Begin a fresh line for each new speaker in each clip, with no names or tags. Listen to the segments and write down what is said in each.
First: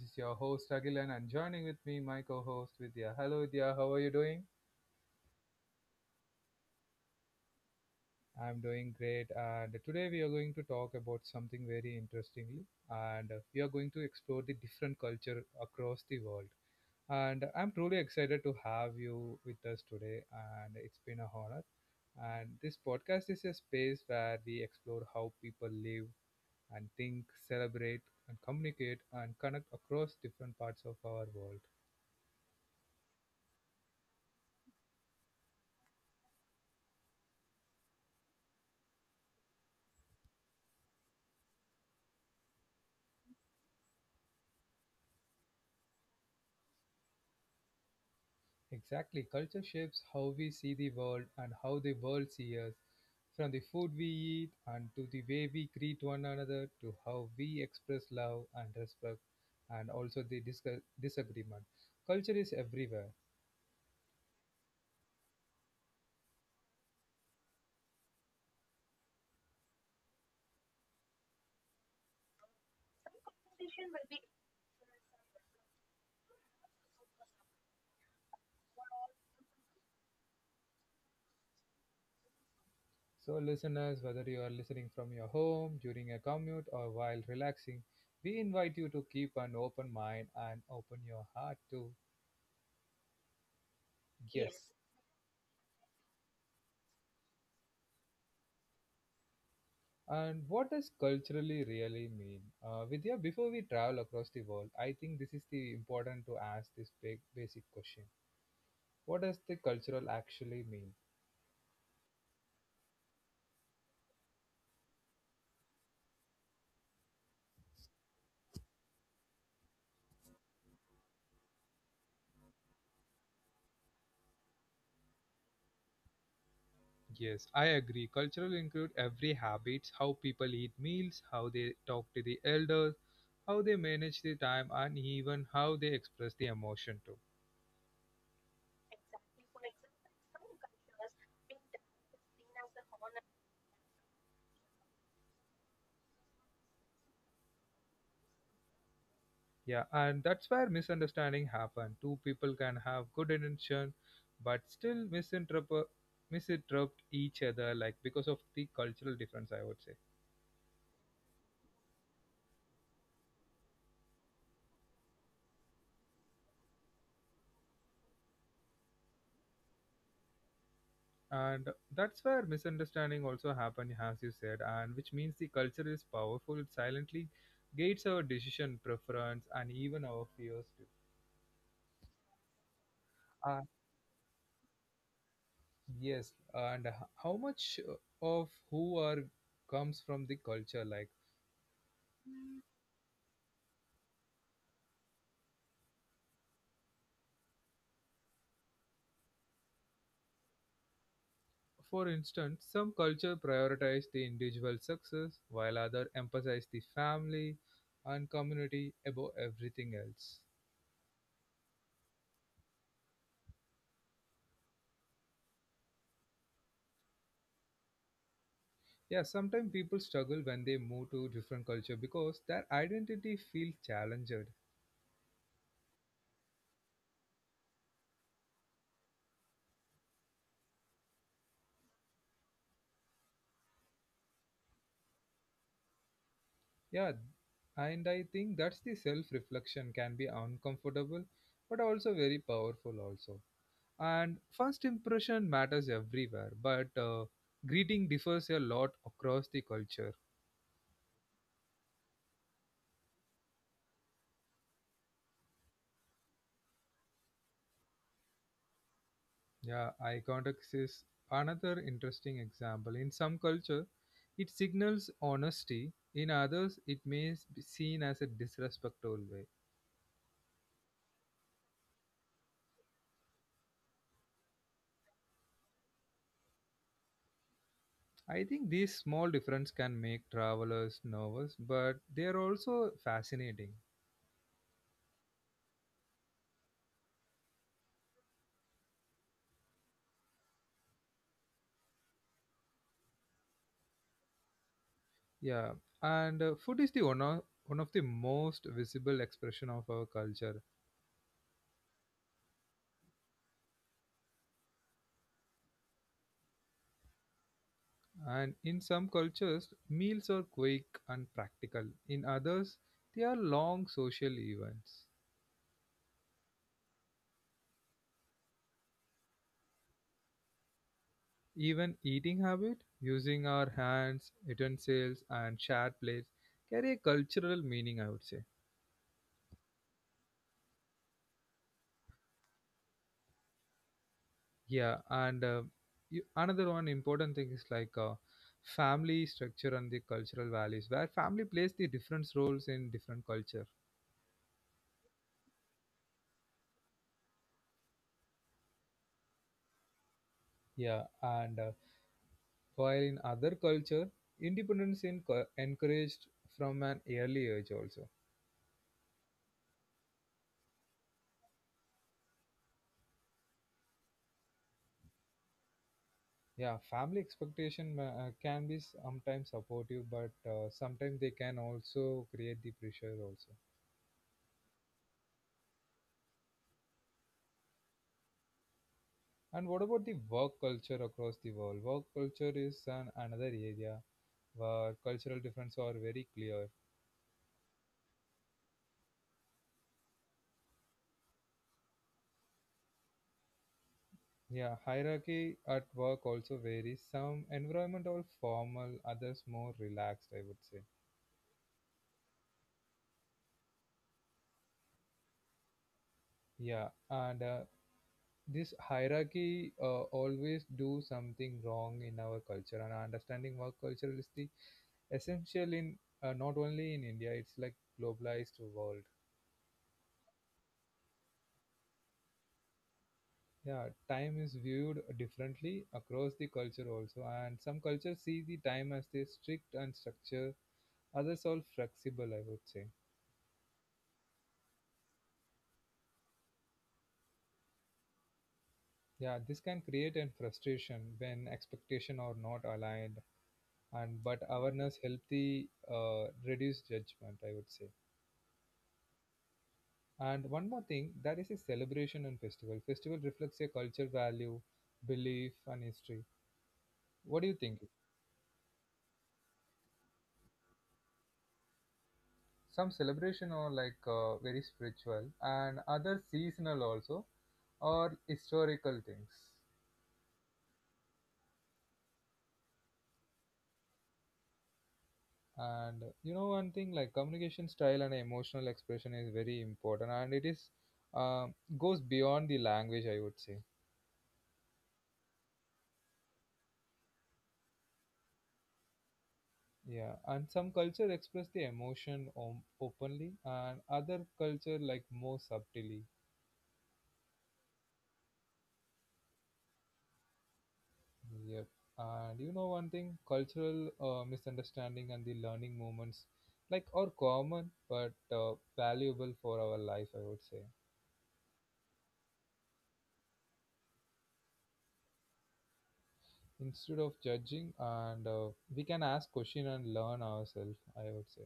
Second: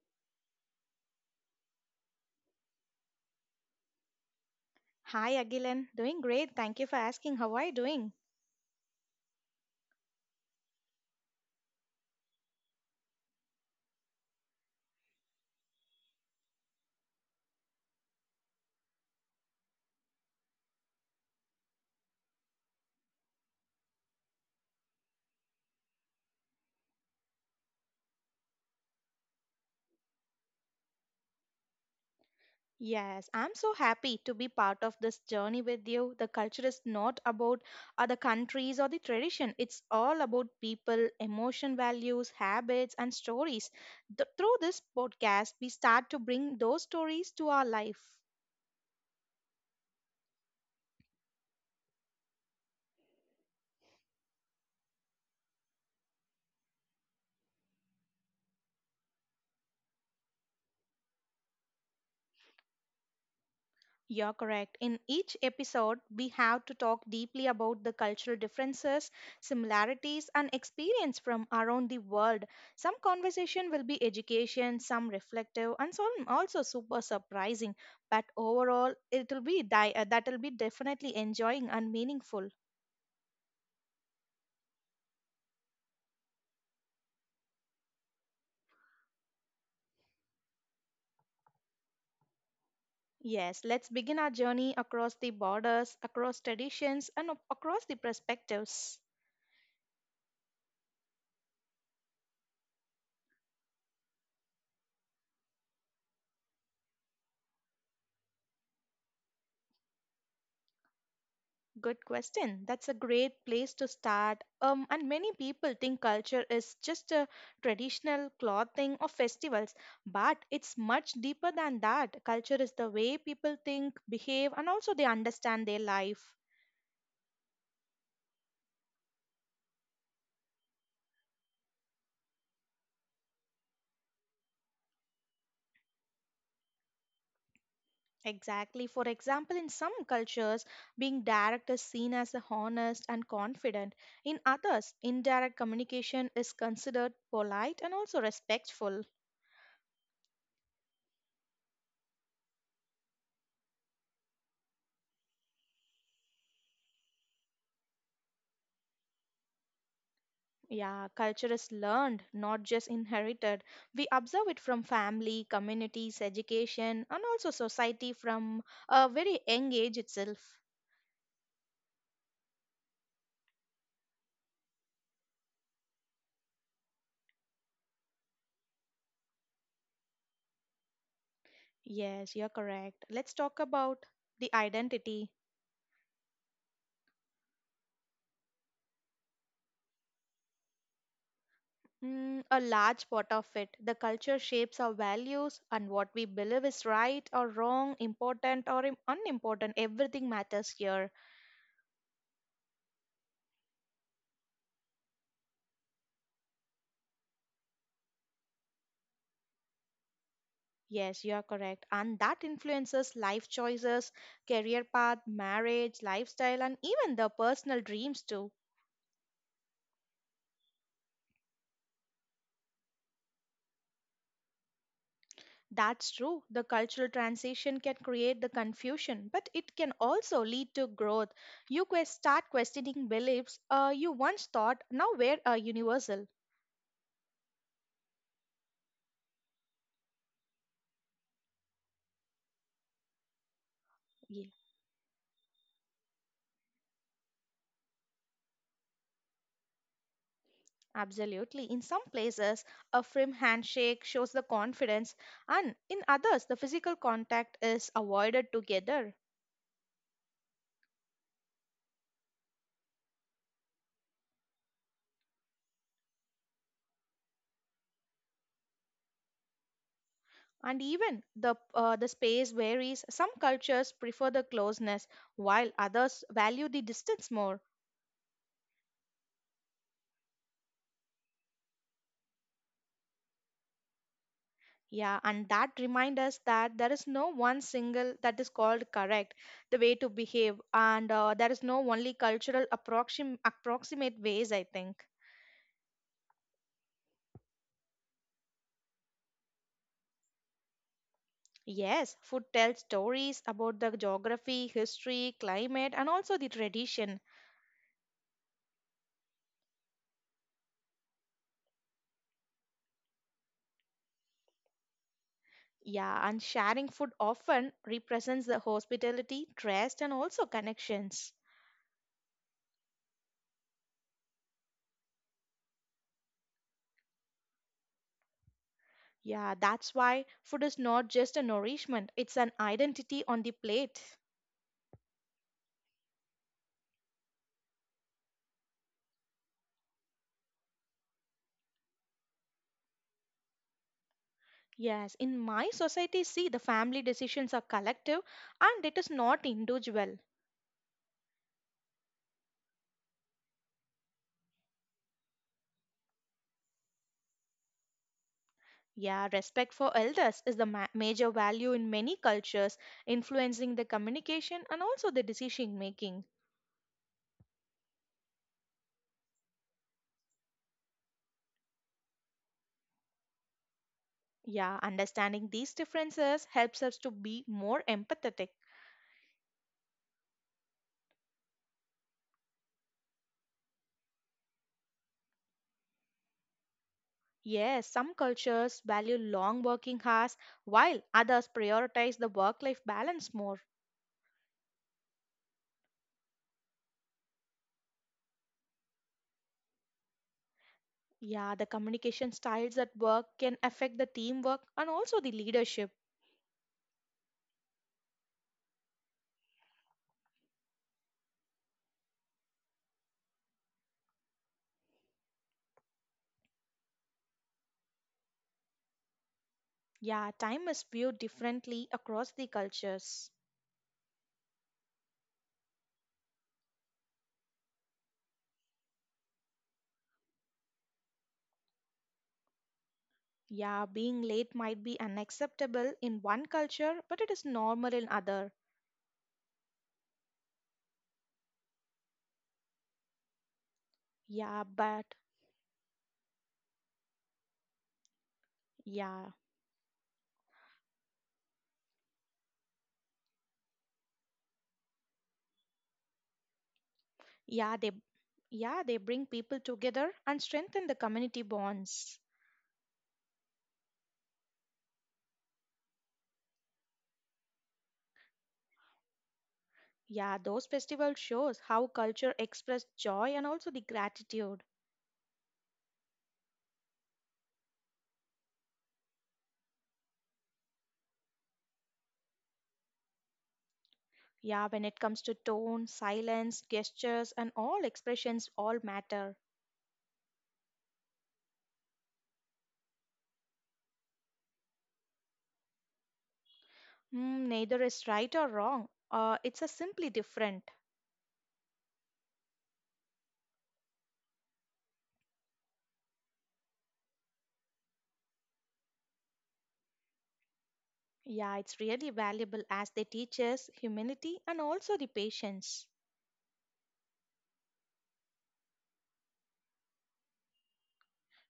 is your host Agilan and joining with me my co-host Vidya. Hello Vidya, how are you doing?
Hi, Agilan. Doing great. Thank you for asking. How are you doing?
I'm doing great and today we are going to talk about something very interestingly and we are going to explore the different culture across the world. And I'm truly excited to have you with us today and it's been a honor. And this podcast is a space where we explore how people live, and think, celebrate, and communicate and connect across different parts of our world.
Yes, I'm so happy to be part of this journey with you. The culture is not about other countries or the tradition. It's all about people, emotion values, habits, and stories. Through this podcast, we start to bring those stories to our life.
Exactly, culture shapes how we see the world and how the world sees us, from the food we eat and to the way we greet one another to how we express love and respect and also the disagreement. Culture is everywhere.
You're correct. In each episode, we have to talk deeply about the cultural differences, similarities, and experience from around the world. Some conversation will be education, some reflective, and some also super surprising. But overall, that'll be definitely enjoying and meaningful.
So, listeners, whether you are listening from your home, during a commute, or while relaxing, we invite you to keep an open mind and open your heart to
Yes, let's begin our
yes,
journey across the borders, across traditions, and across the perspectives.
and what does culturally really mean? Vidya, before we travel across the world, I think this is the important to ask this big basic question. What does the cultural actually mean?
Good question. That's a great place to start. And many people think culture is just a traditional clothing or festivals, but it's much deeper than that. Culture is the way people think, behave, and also they understand their life.
Yes, I agree. Cultural include every habits, how people eat meals, how they talk to the elders, how they manage the time, and even how they express the emotion too.
Exactly. For example, in some cultures, being direct is seen as a honest and confident. In others, indirect communication is considered polite and also respectful.
Yeah, and that's where misunderstanding happen. Two people can have good intention, but still misinterpret each other, like because of the cultural difference, I would say.
Yeah, culture is learned, not just inherited. We observe it from family, communities, education, and also society from a very young age itself.
And that's where misunderstanding also happen, as you said, and which means the culture is powerful. It silently gates our decision, preference, and even our fears too.
Yes, you're correct. Let's talk
Uh,
about the identity.
yes, and how much of who are comes from the culture, like.
Mm, a large part of it, the culture shapes our values and what we believe is right or wrong, unimportant. Everything matters here.
For instance, some cultures prioritize the individual success, while others emphasize the family and community above everything else.
Yes, you are correct. And that influences life choices, career path, marriage, lifestyle, and even the personal dreams too.
Yeah, sometimes people struggle when they move to different culture because their identity feels challenged.
That's true. The cultural transition can create the confusion, but it can also lead to growth. You quest start questioning beliefs you once thought now were universal.
Yeah, and I think that's the self-reflection can be uncomfortable, but also very powerful also, and
Yeah,
first impression matters everywhere, but greeting differs a lot across the culture.
absolutely. In some places, a firm handshake shows the confidence, and in others, the physical contact is avoided together.
Yeah, eye contact is another interesting example. In some culture, it signals honesty. In others, it may be seen as a disrespectful way.
And even the space varies. Some cultures prefer the closeness while others value the distance more.
I think these small differences can make travelers nervous, but they are also fascinating.
Yeah, and that reminds us that there is no one single that is called correct the way to behave, and there is no only approximate ways, I think.
Yeah, and food is one of the most visible expression of our culture.
Yes, food tells stories about the geography, history, climate, and also the tradition.
And in some cultures, meals are quick and practical. In others, they are long social events.
Yeah, and sharing food often represents the hospitality, trust, and also connections.
Even eating habit, using our hands, utensils, and shared plates carry a cultural meaning, I would say.
Yeah, that's why food is not just a nourishment, it's an identity on the plate.
Yeah, and another one important thing is like family structure and the cultural values, where family plays the different roles in different culture.
Yes, in my society, see, the family decisions are collective and it is not individual.
Yeah, and while in other culture, independence is encouraged from an early age also.
Yeah, respect for elders is the major value in many cultures, influencing the communication and also the decision making.
Yeah, family expectation can be sometimes supportive, but sometimes they can also create the pressure also.
Yeah, understanding these differences helps us to be more empathetic.
And what about the work culture across the world? Work culture is an, Another area where cultural differences are very clear.
Yes, some cultures value long working hours while others prioritize the work life balance more.
Yeah, hierarchy at work also varies. Some environment are formal, others more relaxed, I would say.
Yeah, the communication styles at work can affect the teamwork and also the leadership.
Yeah, and this hierarchy always do something wrong in our culture, and understanding work culture is the essential in not only in India, it's like globalized world.
Yeah, time is viewed differently across the cultures.
Yeah, time is viewed differently across the culture also, and some cultures see the time as the strict and structure, others are flexible, I would say.
Yeah, being late might be unacceptable in one culture, but it is normal in other.
Yeah, this can create an frustration when expectation are not aligned and but
Yeah,
awareness
but
help the reduce judgment, I would say.
yeah,
And one more thing, that is a celebration and festival reflects a culture value, belief and history, what do you
yeah,
think?
they yeah, they bring people together and strengthen the community bonds.
Some celebration are like very spiritual and other seasonal also, or historical things.
Yeah, those festivals shows how culture express joy and also the gratitude.
And you know one thing, like communication style and emotional expression is very important, and it is uh, goes beyond the language, I would say.
Yeah, when it comes to tone, silence, gestures, and all expressions all matter.
Yeah, and some culture express the emotion openly, and other culture like more subtly.
Hmm, neither is right or wrong. It's a simply different.
Yep. And you know one thing, cultural misunderstanding and the learning moments, like are common but valuable for our life, I would say.
Yeah, it's really valuable as they teach us humility and also the patience.
Instead of judging, and we can ask question and learn ourselves, I would say.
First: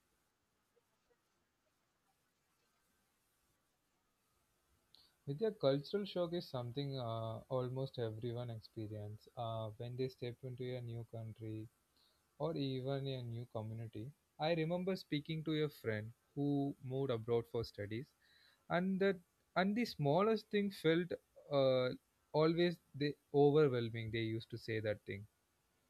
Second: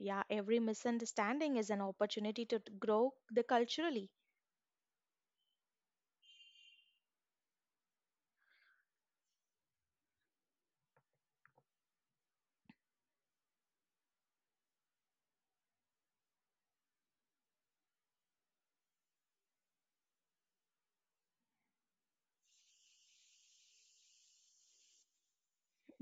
Yeah, every misunderstanding is an opportunity to grow the culturally.
Vidya, cultural shock is something almost everyone experience when they step into a new country or even a new community. I remember speaking to a friend who moved abroad for studies, and the smallest thing felt uh, always the overwhelming. They used to say that thing.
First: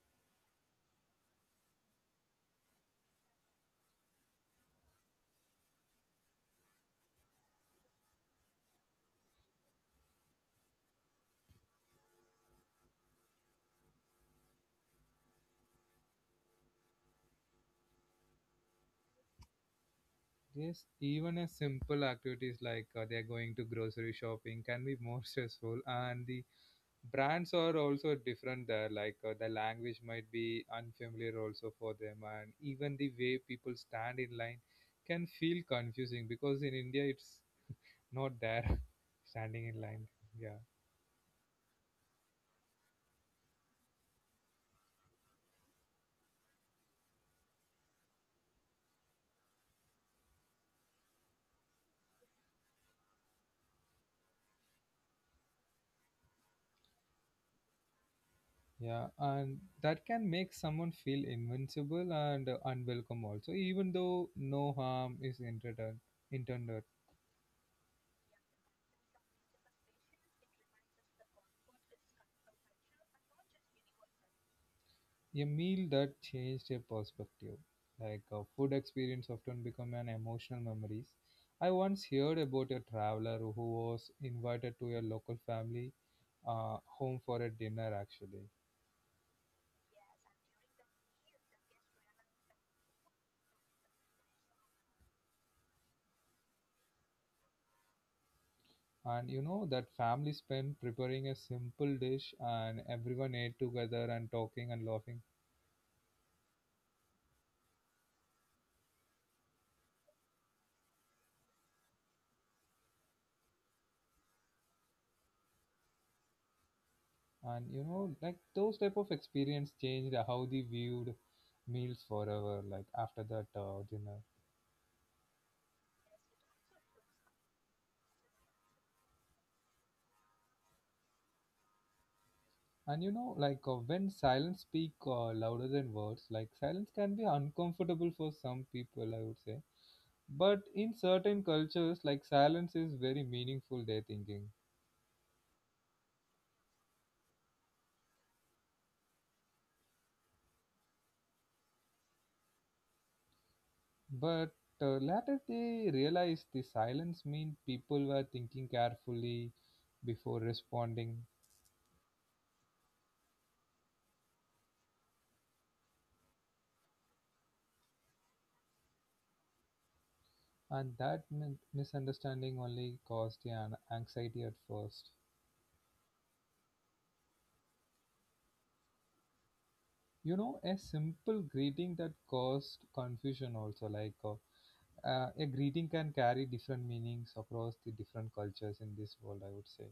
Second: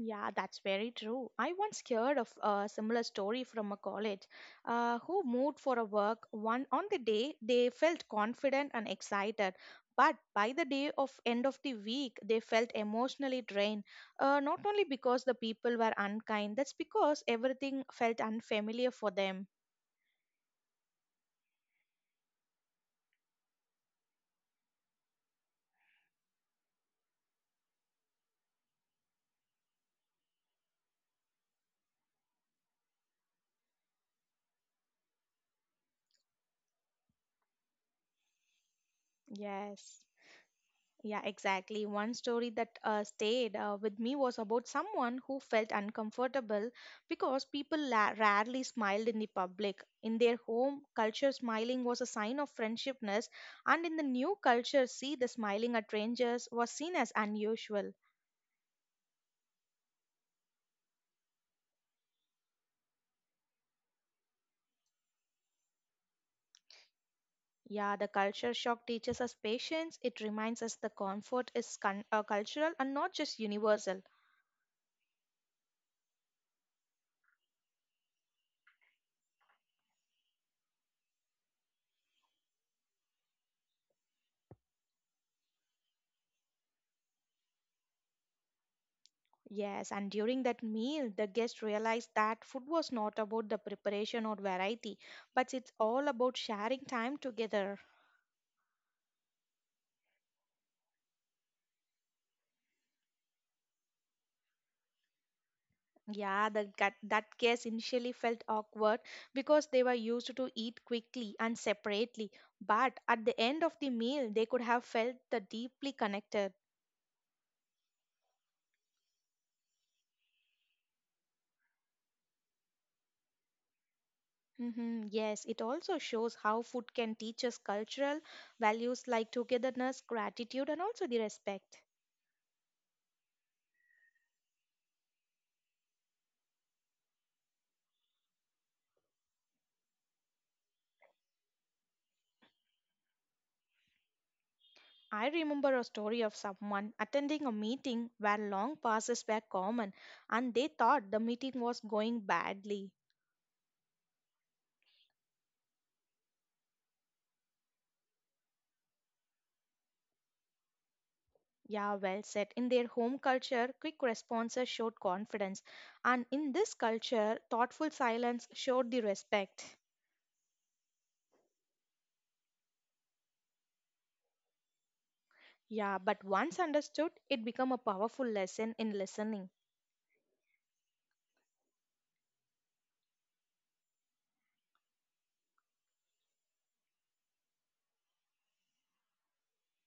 Yeah, that's very true. I once heard of a similar story from a college who moved for a work one on the day they felt confident and excited, but by the day of end of the week they felt emotionally drained. Not only because the people were unkind, that's because everything felt unfamiliar for them.
Yes, even as simple activities like they're going to grocery shopping can be more stressful, and the brands are also different there. Like the language might be unfamiliar also for them, and even the way people stand in line can feel confusing because in India it's not there standing in line.
Yes.
Yeah,
Yeah, exactly. One story that stayed with me was about someone who felt uncomfortable because people rarely smiled in the public. In their home culture, smiling was a sign of friendshipness, and in the new culture, see the smiling at strangers was seen as unusual.
yeah, and that can make someone feel invincible and unwelcome also, even though no harm is intended.
Yeah, the culture shock teaches us patience. It reminds us the comfort is cultural and not just universal.
A meal that changed a perspective, like a food experience often become an emotional memories. I once heard about a traveler who was invited to a local family home for a dinner actually.
Yes, and during that meal, the guests realized that food was not about the preparation or variety, but it's all about sharing time together.
And you know that family spent preparing a simple dish and everyone ate together and talking and laughing.
Yeah, that guest initially felt awkward because they were used to eat quickly and separately, but at the end of the meal, they could have felt the deeply connected.
And you know, like those type of experience changed how they viewed meals forever, like after that dinner.
Hmm, yes, it also shows how food can teach us cultural values like togetherness, gratitude, and also the respect.
And you know, like when silence speak louder than words, like silence can be uncomfortable for some people, I would say. But in certain cultures, like silence is very meaningful, they're thinking.
I remember a story of someone attending a meeting where long passes were common and they thought the meeting was going badly.
But later they realize the silence mean people were thinking carefully before responding,
Yeah, well said. In their home culture, quick responses showed confidence, and in this culture, thoughtful silence showed the respect.
and that misunderstanding only caused the anxiety at first.
Yeah, but once understood, it became a powerful lesson in listening.
You know, a simple greeting that caused confusion also, like. A greeting can carry different meanings across the different cultures in this world, I would say.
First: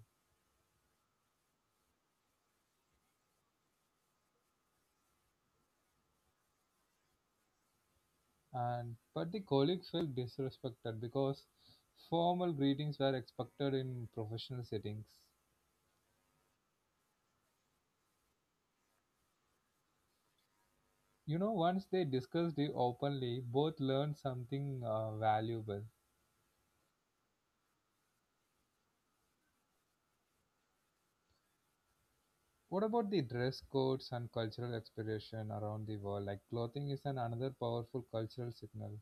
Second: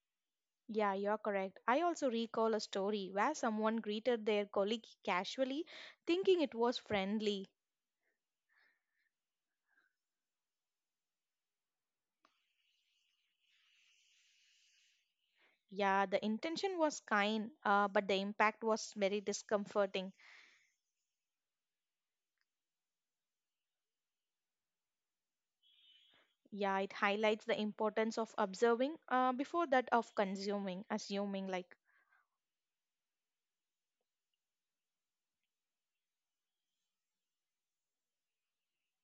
Yeah, you're correct. I also recall a story where someone greeted their colleague casually, thinking it was friendly.
And but the colleague felt disrespected because formal greetings were expected in professional settings.
Yeah, the intention was kind, but the impact was very discomforting.
You know, once they discussed it openly, both learned something valuable.
Yeah, it highlights the importance of observing before assuming like.
What about the dress codes and cultural expression around the world? Like clothing is an another powerful cultural signal.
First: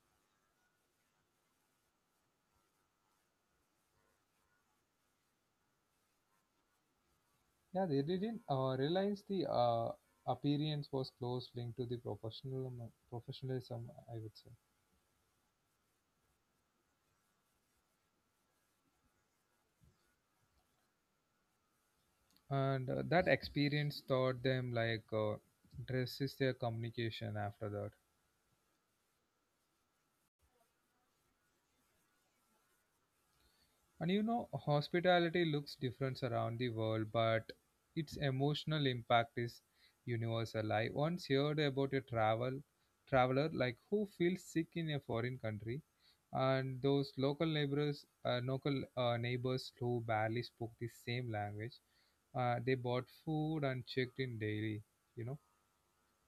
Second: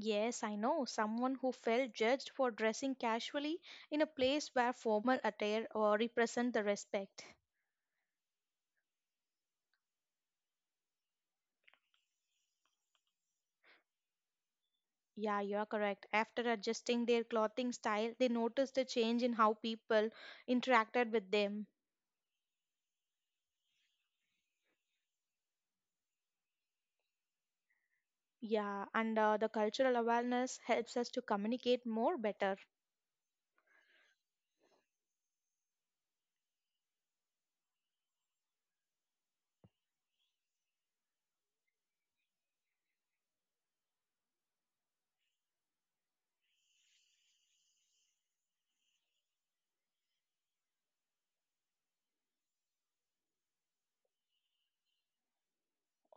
Yes, I know someone who felt judged for dressing casually in a place where formal attire or represent the respect.
Yeah, they didn't realize the appearance was close linked to the professional professionalism, I would say.
Yeah, you are correct. After adjusting their clothing style, they noticed a change in how people interacted with them.
And that experience taught them, like dress is their communication after that.
Yeah, and the cultural awareness helps us to communicate more better.
And you know, hospitality looks different around the world, but its emotional impact is universal. I once heard about a traveler like who feels sick in a foreign country, and those local neighbors who barely spoke the same language, they bought food and checked in daily. You know,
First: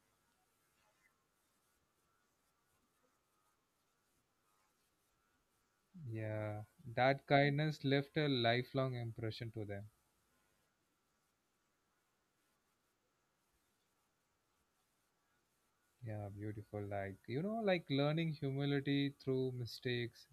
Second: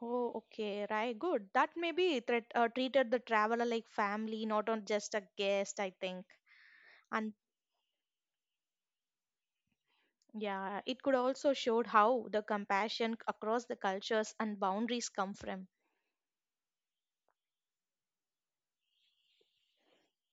Oh, okay, right, good. That may be treated the traveler like family, not on just a guest, I think.
yeah, that
And
kindness left a lifelong impression to them.
yeah, it could also showed how the compassion across the cultures and boundaries come from.
Yeah, beautiful. Like, you know, like learning humility through mistakes.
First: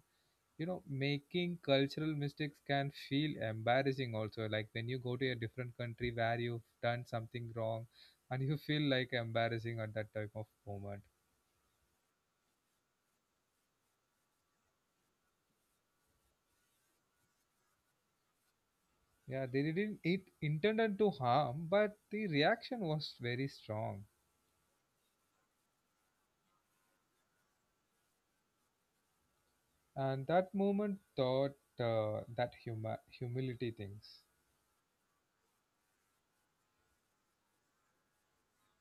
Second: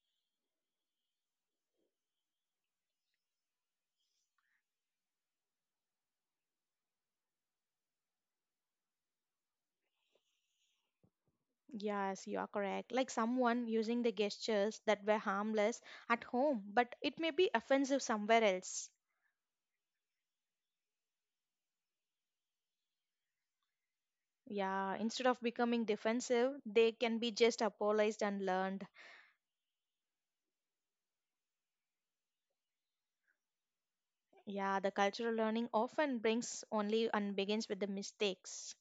You know, making cultural mistakes can feel embarrassing also. Like when you go to a different country where you've done something wrong and you feel like embarrassing at that type of moment.
Yes, you are correct. Like someone using the gestures that were harmless at home, but it may be offensive somewhere else.
Yeah, they didn't it intended to harm, but the reaction was very strong.
Yeah, instead of becoming defensive, they can be just apologized and learned.
And that moment taught that huma humility things.
Yeah, the cultural learning often brings only and begins with the mistakes.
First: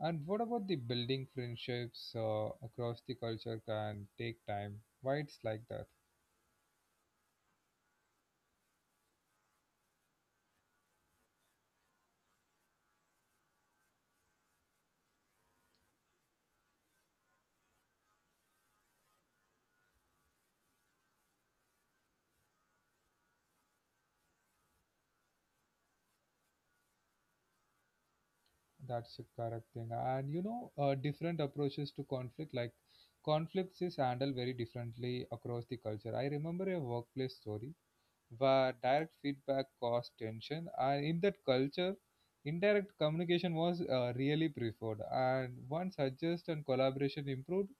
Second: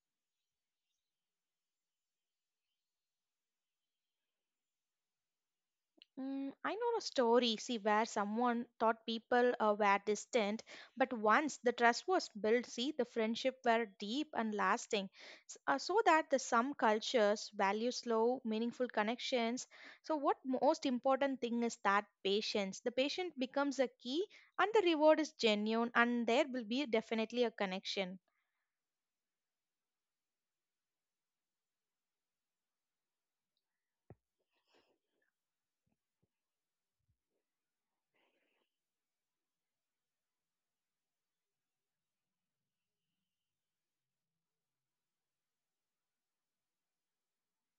And what about the building friendships across the culture can take time? Why it's like that?
Mm, I know a story, see, where someone thought people were distant, but once the trust was built, see, the friendship were deep and lasting. So that the some cultures value slow, meaningful connections. So what most important thing is that patience. The patient becomes a key, and the reward is genuine, and there will be definitely a connection.
That's a correct thing. And you know, different approaches to conflict, like conflicts is handled very differently across the culture. I remember a workplace story where direct feedback caused tension, and in that culture indirect communication was really preferred, and once adjust and collaboration improved.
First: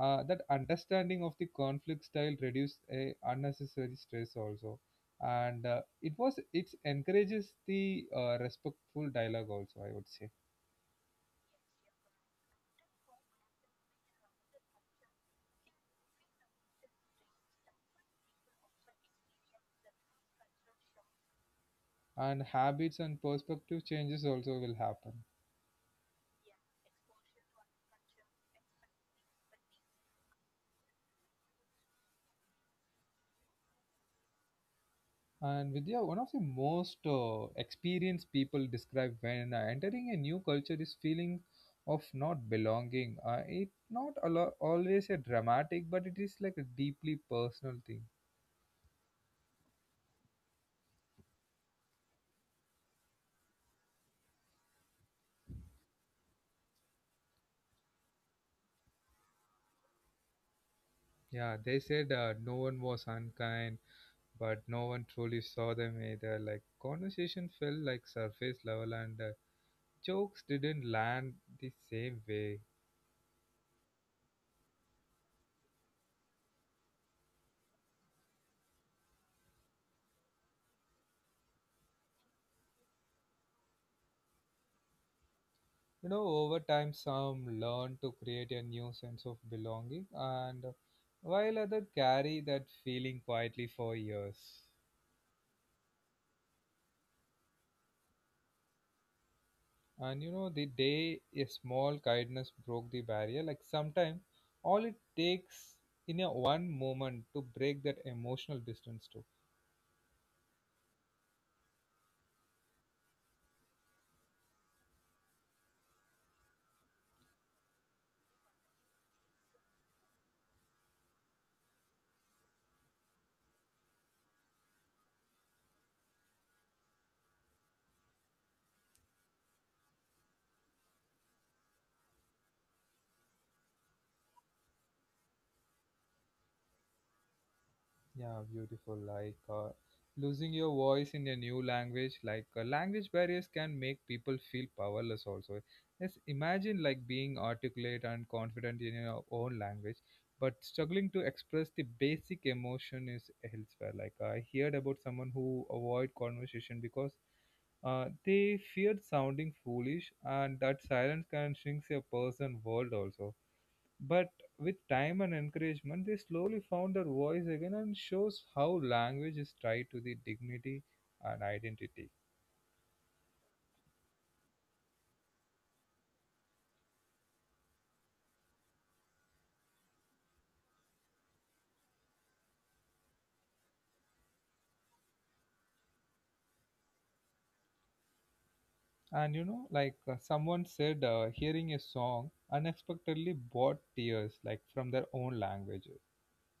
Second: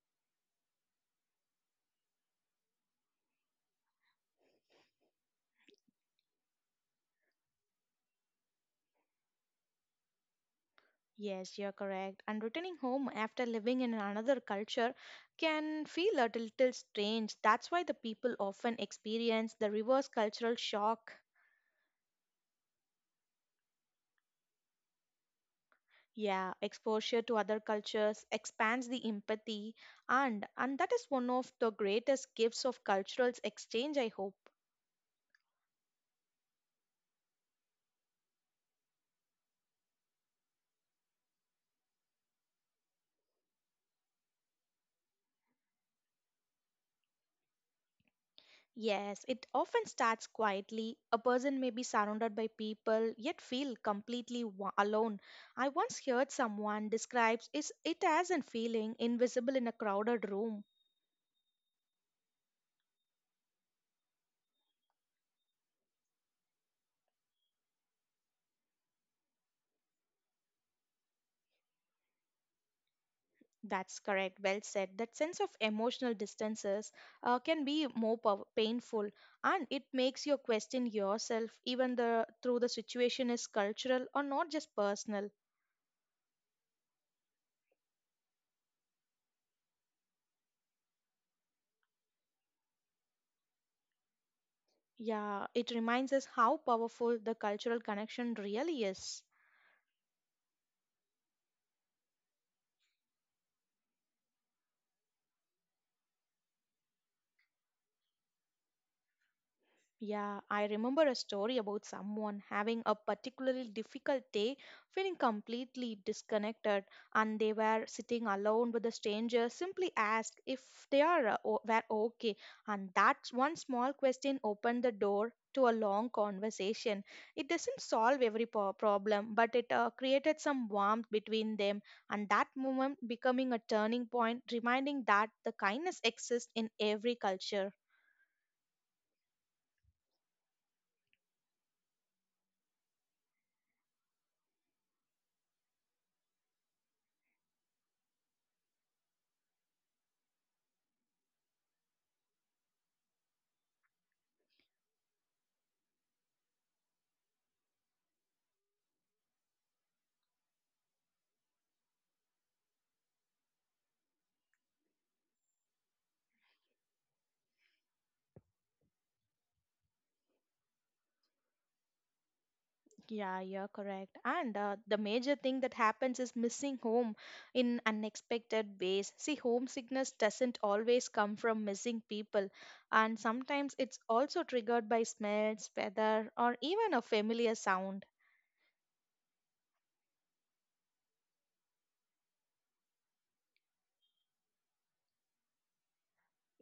That understanding of the conflict style reduced a unnecessary stress also, and it was it encourages the respectful dialogue also, I would say.
Yes, you're correct. And returning home after living in another culture can feel a little strange. That's why the people often experience the reverse cultural shock.
And habits and perspective changes also will happen.
Yeah, exposure to other cultures expands the empathy, and that is one of the greatest gifts of cultural exchange, I hope.
And Vidya, one of the most experienced people describe when entering a new culture is feeling of not belonging. It not a always a dramatic, but it is like a deeply personal thing.
Yes, it often starts quietly. A person may be surrounded by people yet feel completely alone. I once heard someone describes is it as a feeling invisible in a crowded room.
Yeah, they said no one was unkind, but no one truly saw them either. Like conversation felt like surface level, and jokes didn't land the same way.
That's correct. Well said. That sense of emotional distances can be more painful, and it makes you question yourself, even the through the situation is cultural or not just personal.
You know, over time, some learn to create a new sense of belonging, and while others carry that feeling quietly for years.
Yeah, it reminds us how powerful the cultural connection really is.
And you know, the day a small kindness broke the barrier, like sometimes all it takes in a one moment to break that emotional distance too.
Yeah, I remember a story about someone having a particularly difficult day, feeling completely disconnected, and they were sitting alone with a stranger. Simply asked if they are were okay, and that one small question opened the door to a long conversation. It doesn't solve every problem, but it created some warmth between them, and that moment becoming a turning point, reminding that the kindness exists in every culture.
Yeah, beautiful. Like losing your voice in a new language, like language barriers can make people feel powerless also. Yes, imagine like being articulate and confident in your own language, but struggling to express the basic emotion is elsewhere. Like I heard about someone who avoid conversation because they feared sounding foolish, and that silence can shrink a person world also. But with time and encouragement, they slowly found their voice again and shows how language is tied to the dignity and identity.
Yeah, you're correct. And the major thing that happens is missing home in unexpected ways. See, homesickness doesn't always come from missing people, and sometimes it's also triggered by smells, weather, or even a familiar sound.
And you know, someone said, hearing a song unexpectedly brought tears, like from their own language.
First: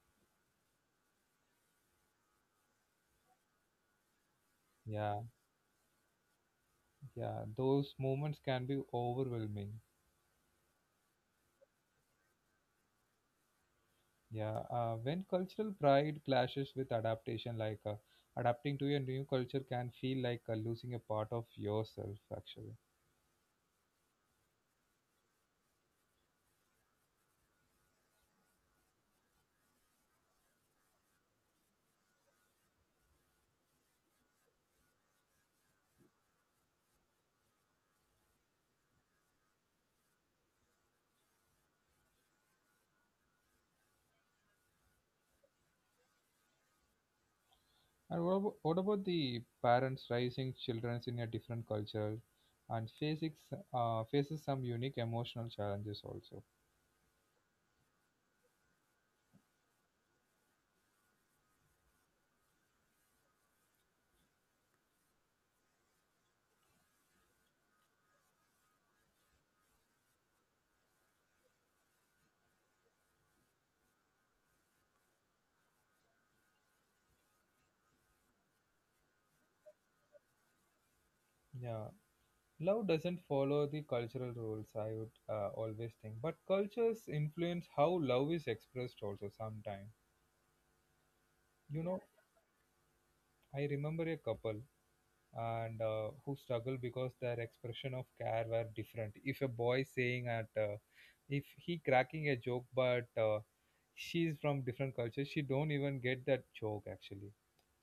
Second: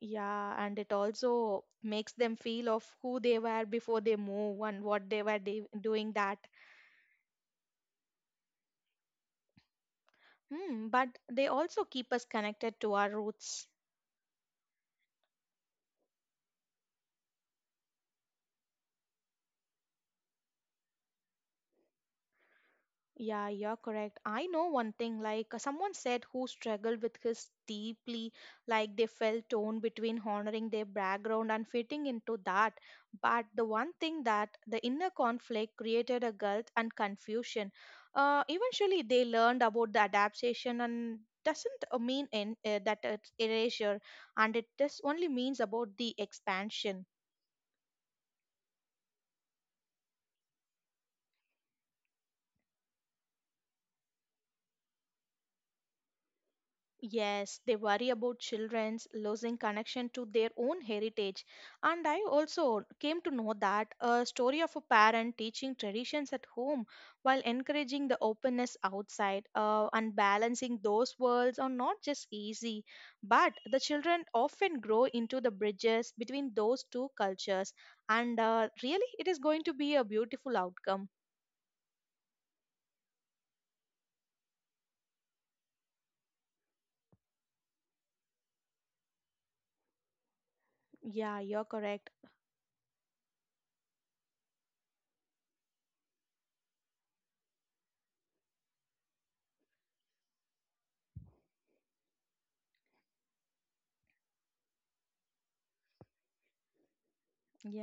Yeah, and it also makes them feel of who they were before they move and what
Yeah,
they were doing that.
yeah, those moments can be overwhelming.
Hmm, but they also keep us connected to our roots.
Yeah, when cultural pride clashes with adaptation, adapting to a new culture can feel losing a part of yourself, actually.
Yeah, you're correct. I know one thing, like someone said who struggled with his deeply, like they felt torn between honoring their background and fitting into that. But the one thing that the inner conflict created a guilt and confusion. Eventually, they learned about the adaptation and doesn't mean that it's erasure, and it just only means about the expansion.
And what about the parents raising children in a different culture and facing faces some unique emotional challenges also?
Yes, they worry about children's losing connection to their own heritage. And I also came to know that a story of a parent teaching traditions at home while encouraging the openness outside and balancing those worlds are not just easy, but the children often grow into the bridges between those two cultures. And really, it is going to be a beautiful outcome.
Yeah, love doesn't follow the cultural rules. I would always think, but cultures influence how love is expressed also. Sometimes,
Yeah, you're
you know,
correct.
I remember a couple. And who struggle because their expression of care were different. If a boy saying at if he cracking a joke, but she's from different culture, she don't even get that joke actually.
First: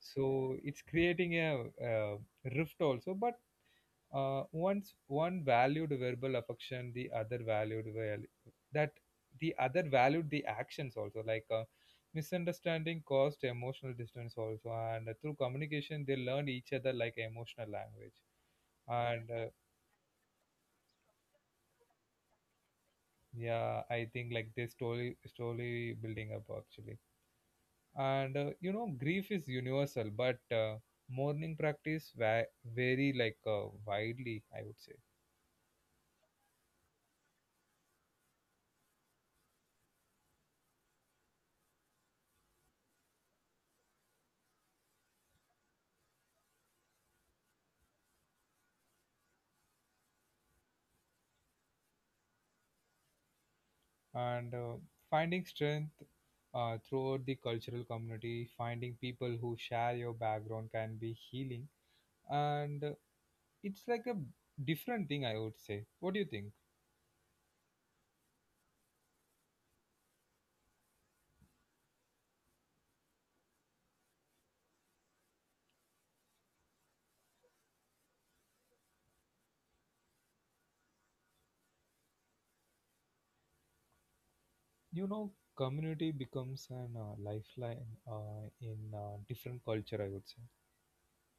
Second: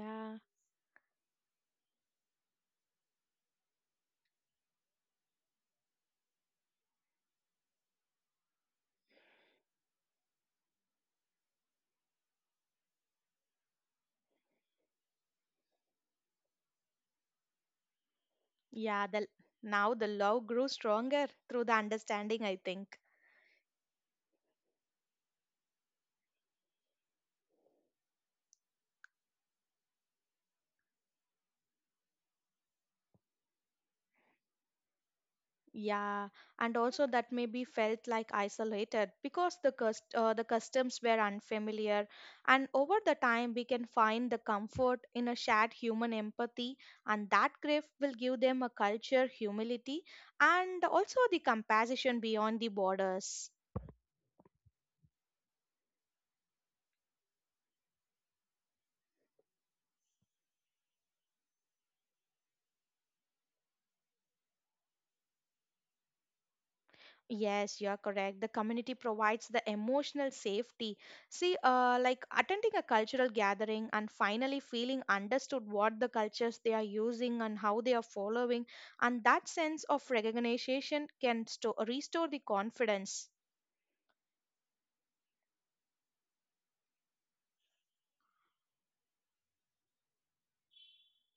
So it's creating a rift also, but once one valued verbal affection the other valued well that the other valued the actions also misunderstanding caused emotional distance also, and through communication they learned each other like emotional language.
Yeah, the
And
now the love grew stronger through the understanding, I think.
yeah, I think like this slowly slowly building up actually. And you know, grief is universal but mourning practice vary widely, I would say.
Yeah, and also that maybe felt like isolated because the cust the customs were unfamiliar, and over the time we can find the comfort in a shared human empathy, and that grief will give them a culture, humility, and also the compassion beyond the borders.
And finding strength throughout the cultural community, finding people who share your background can be healing. And it's like a different thing, I would say. What do you think?
Yes, you are correct. The community provides the emotional safety. See, like attending a cultural gathering and finally feeling understood what the cultures they are using and how they are following, and that sense of recognition can restore the confidence.
You know, community becomes an lifeline in different culture, I would say.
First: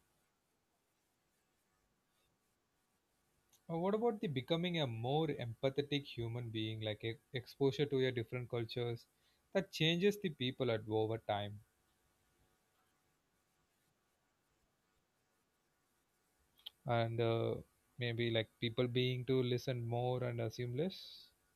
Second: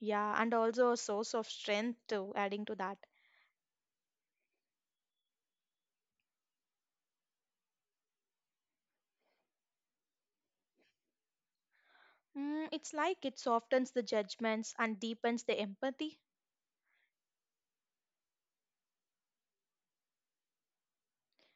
Yeah, and also a source of strength too, adding to that.
What about the becoming a more empathetic human being like exposure to a different cultures that changes the people at over time.
Mm, it's like it softens the judgments and deepens the empathy.
And maybe like people being to listen more and assume less.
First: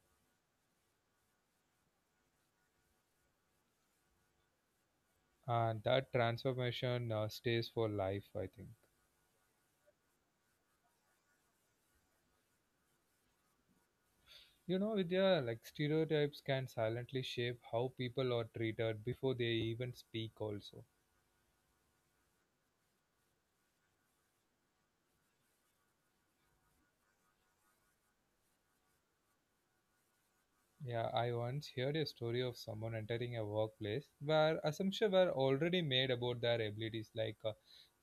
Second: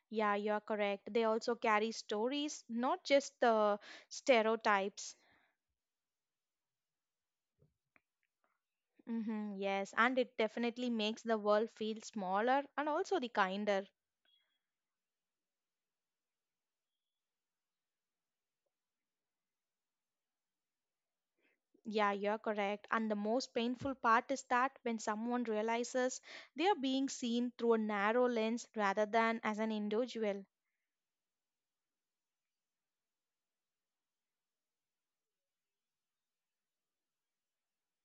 Yeah, you are correct. They also carry stories, not just the stereotypes.
And that transformation stays for life, I think.
Mm-hmm, yes, and it definitely makes the world feel smaller and also the kinder.
You know, Vidya, like stereotypes can silently shape how people are treated before they even speak also.
Yeah, you're correct. And the most painful part is that when someone realizes they are being seen through a narrow lens rather than as an individual.
Yeah, I once heard a story of someone entering a workplace where assumptions were already made about their abilities.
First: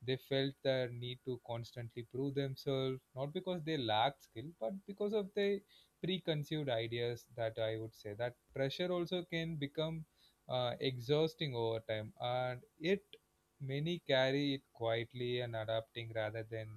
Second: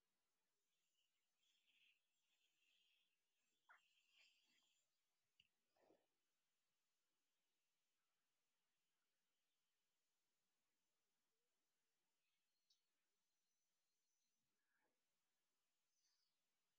They felt their need to constantly prove themselves, not because they lacked skill, but because of the preconceived ideas that I would say. That pressure also can become exhausting over time, and it many carry it quietly and adapting rather than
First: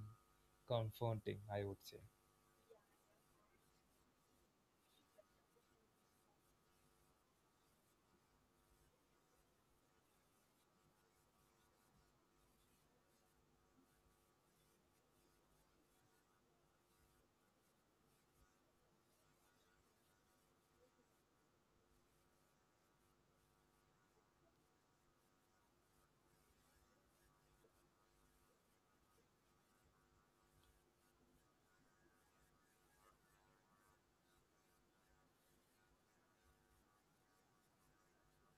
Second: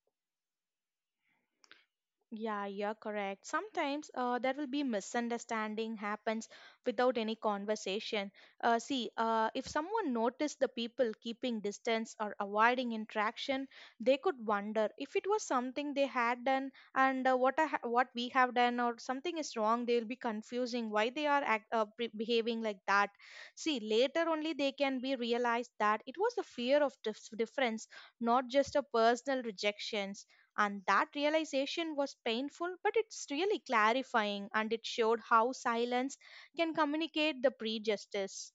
confronting. I would say.
Yeah, you're correct. Sometimes there will be misunderstanding happens without any conversation. See, if someone noticed the people keeping distance or avoiding interaction, they could wonder if it was something they had done and what we have done or something is wrong. They will be confusing why they are behaving like that. See, later only they can be realized that it was a fear of difference, not just a personal rejection. And that realization was painful, but it's really clarifying and it showed how silence can communicate the prejudice.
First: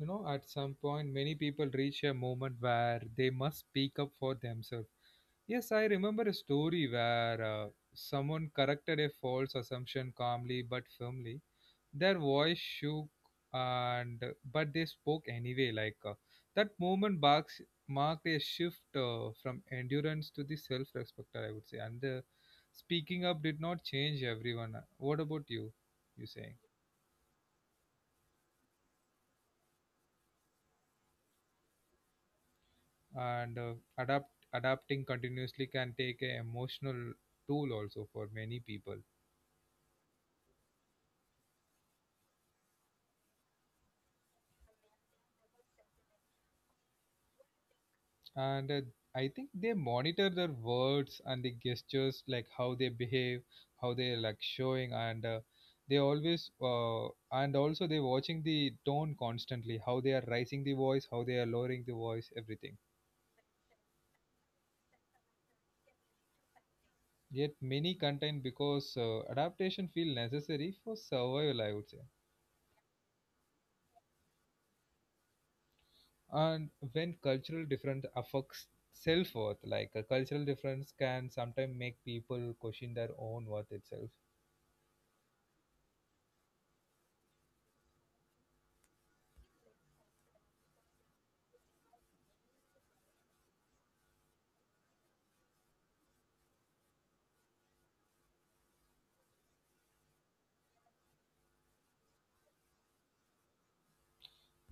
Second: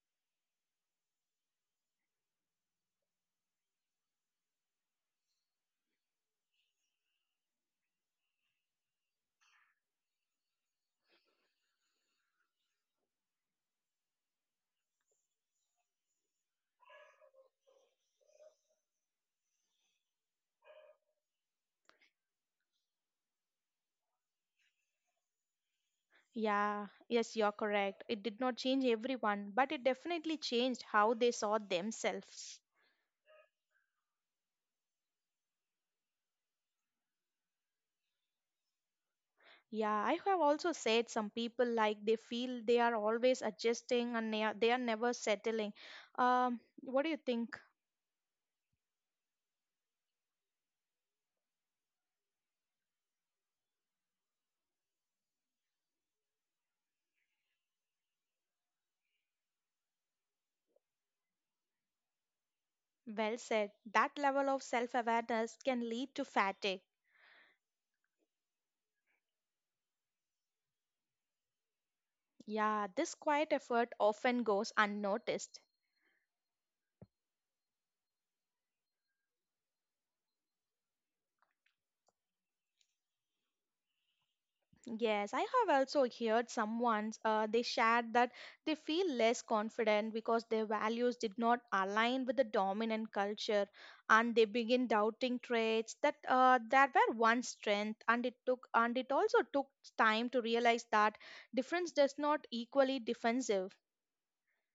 You know, at some point, many people reach a moment where they must speak up for themselves. Yes, I remember a story where someone corrected a false assumption calmly but firmly. Their voice shook, and but they spoke anyway. That moment marks marked a shift from endurance to the self-respecter, I would say. And the speaking up did not change everyone. What about you? You saying?
Yeah, yes, you're correct. It did not change everyone, but it definitely changed how they saw themselves.
And adapting continuously can take an emotional tool also for many people.
Yeah, I have also said some people like they feel they are always adjusting and they are never settling. What do you think?
And I think they monitor their words and the gestures, like how they behave, how they like showing. And they always and also they watching the tone constantly, how they are raising the voice, how they are lowering the voice, everything.
Well said. That level of self awareness can lead to fatigue.
Yet many contain because adaptation feel necessary for survival, I would say.
Yeah, this quiet effort often goes unnoticed.
And when cultural difference affects self-worth, like a cultural difference can sometimes make people question their own worth itself.
Yes, I have also heard someone they shared that they feel less confident because their values did not align with the dominant culture, and they begin doubting traits that that were once strength. And it also took time to realize that difference does not equally defensive.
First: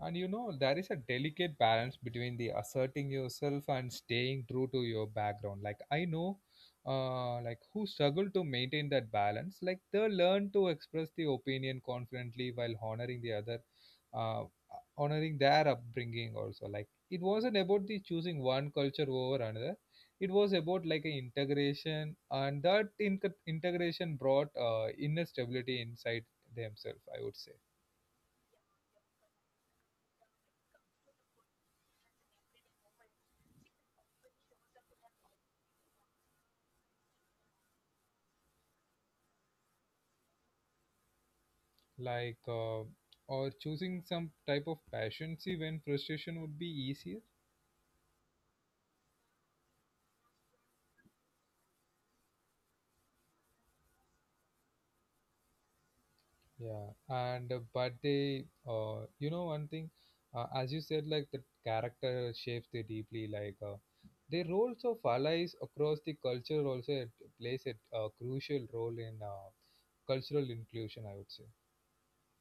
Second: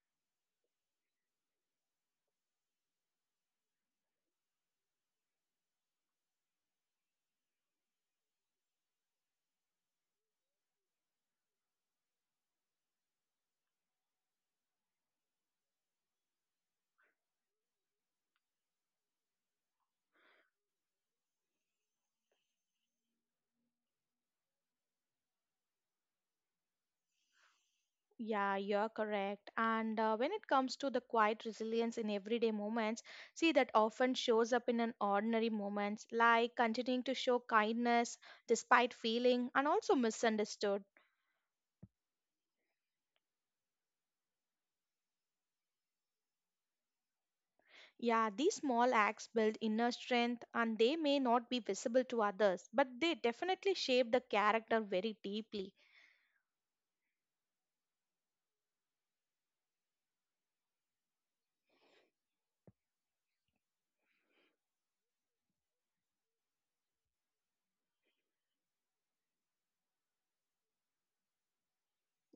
And you know, there is a delicate balance between the asserting yourself and staying true to your background. Like, I know, like, who struggle to maintain that balance. Like, they learn to express the opinion confidently while honoring the other, uh, honoring their upbringing also. Like, it wasn't about the choosing one culture over another. It was about like an integration, and that integration brought inner stability inside themselves, I would say.
Yeah, you're correct. And when it comes to the quiet resilience in everyday moments, see that often shows up in an ordinary moments, like continuing to show kindness despite feeling and also misunderstood.
like uh, or choosing some type of passion, see, when frustration would be easier.
Yeah, these small acts build inner strength and they may not be visible to others, but they definitely shape the character very deeply.
Yeah, and but they you know, one thing, as you said, like the character shapes they deeply, the roles of allies across the culture also, it plays a crucial role in cultural inclusion, I would say.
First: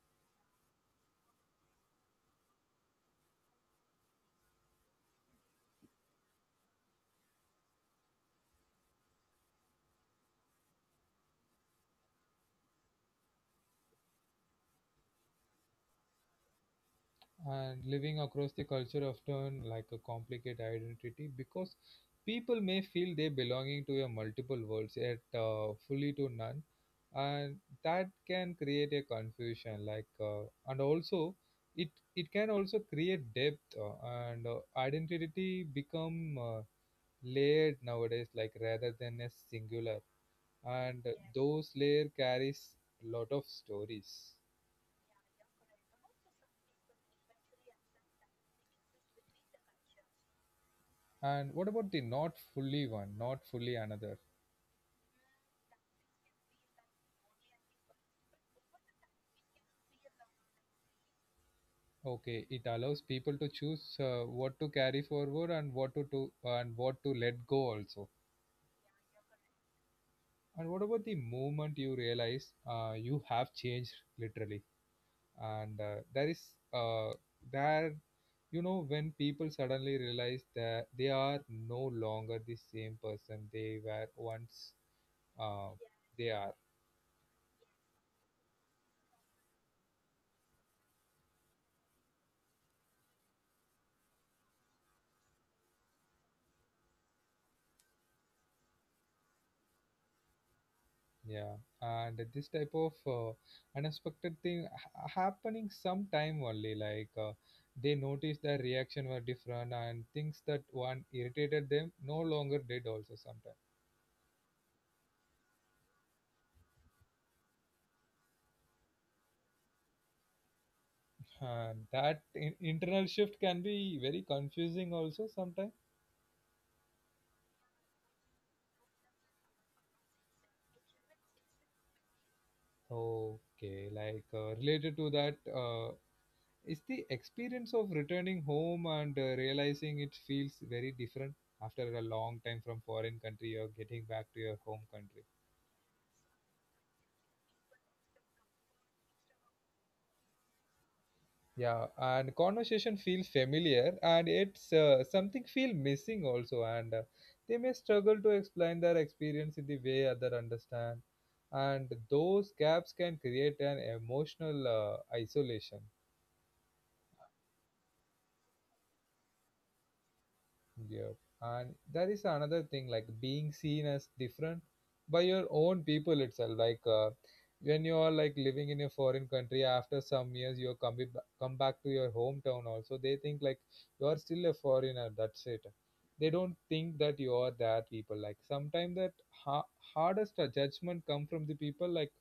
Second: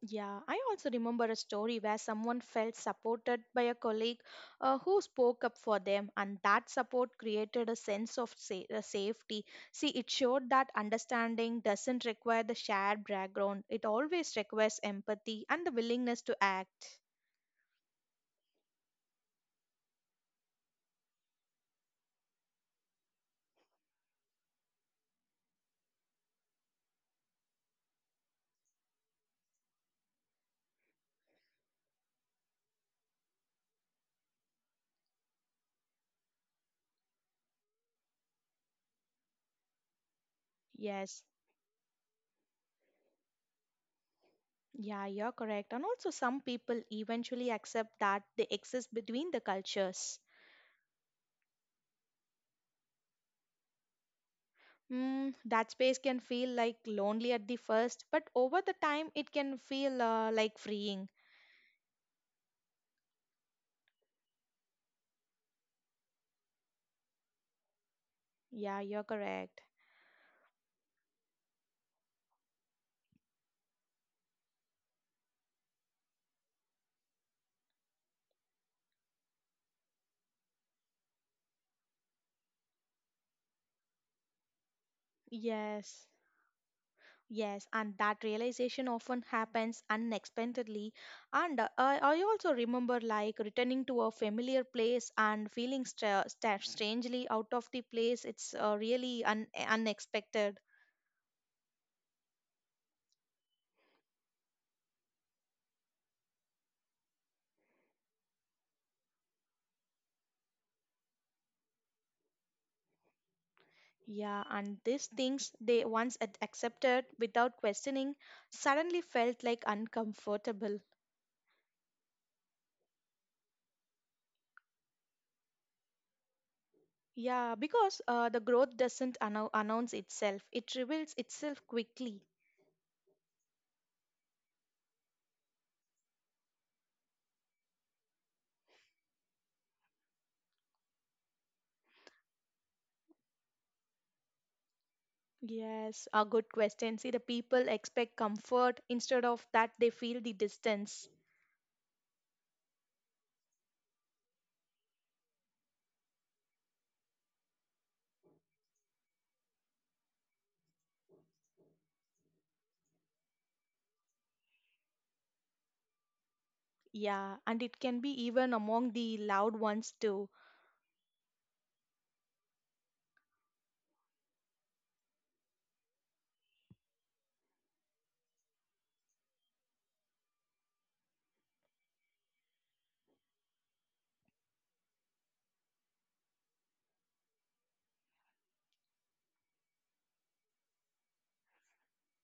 Yeah, I also remember a story where someone felt supported by a colleague who spoke up for them, and that support created a sense of safety. See, it showed that understanding doesn't require the shared background, it always requires empathy and the willingness to act.
And living across the culture often like a complicated identity, because people may feel they belonging to a multiple worlds yet fully to none. And that can create a confusion, and also it it can also create depth and identity become layered nowadays, like rather than a singular. And
Yes.
those layer carries lot of stories.
Yeah, you're correct. And also, some people eventually accept that they exist between the cultures.
And what about the not fully one, not fully another?
Mm, that space can feel like lonely at the first, but over the time it can feel like freeing.
Okay, it allows people to choose what to carry forward and what to do and what to let go also.
Yeah, you're correct.
And what about the moment you realize you have changed literally? And uh, there, you know, when people suddenly realize that they are no longer the same person they were once. Uh,
Yes.
they are.
Yes, and that realization often happens unexpectedly. And I also remember like returning to a familiar place and feeling stra- sta strangely out of the place. It's really unexpected.
Yeah, and this type of unexpected thing happening sometime only, they noticed their reaction were different and things that one irritated them no longer did also sometimes.
Yeah, and these things they once had accepted without questioning suddenly felt like uncomfortable.
And that internal shift can be very confusing also sometimes.
Yeah, because the growth doesn't announce itself, it reveals itself quickly.
Okay, related to that, is the experience of returning home and realizing it feels very different after a long time from foreign country or getting back to your home country.
Yes, a good question. See, the people expect comfort instead of that they feel the distance.
Yeah, and conversation feels familiar, and it's something feel missing also, and they may struggle to explain their experience in the way other understand, and those gaps can create an emotional isolation.
Yeah, and it can be even among the loud ones too.
Yeah. And that is another thing like being seen as different by your own people itself. When you are like living in a foreign country, after some years you come back to your hometown. Also, they think like you are still a foreigner. That's it. They don't think that you are that people. Like sometimes hardest judgment come from the people like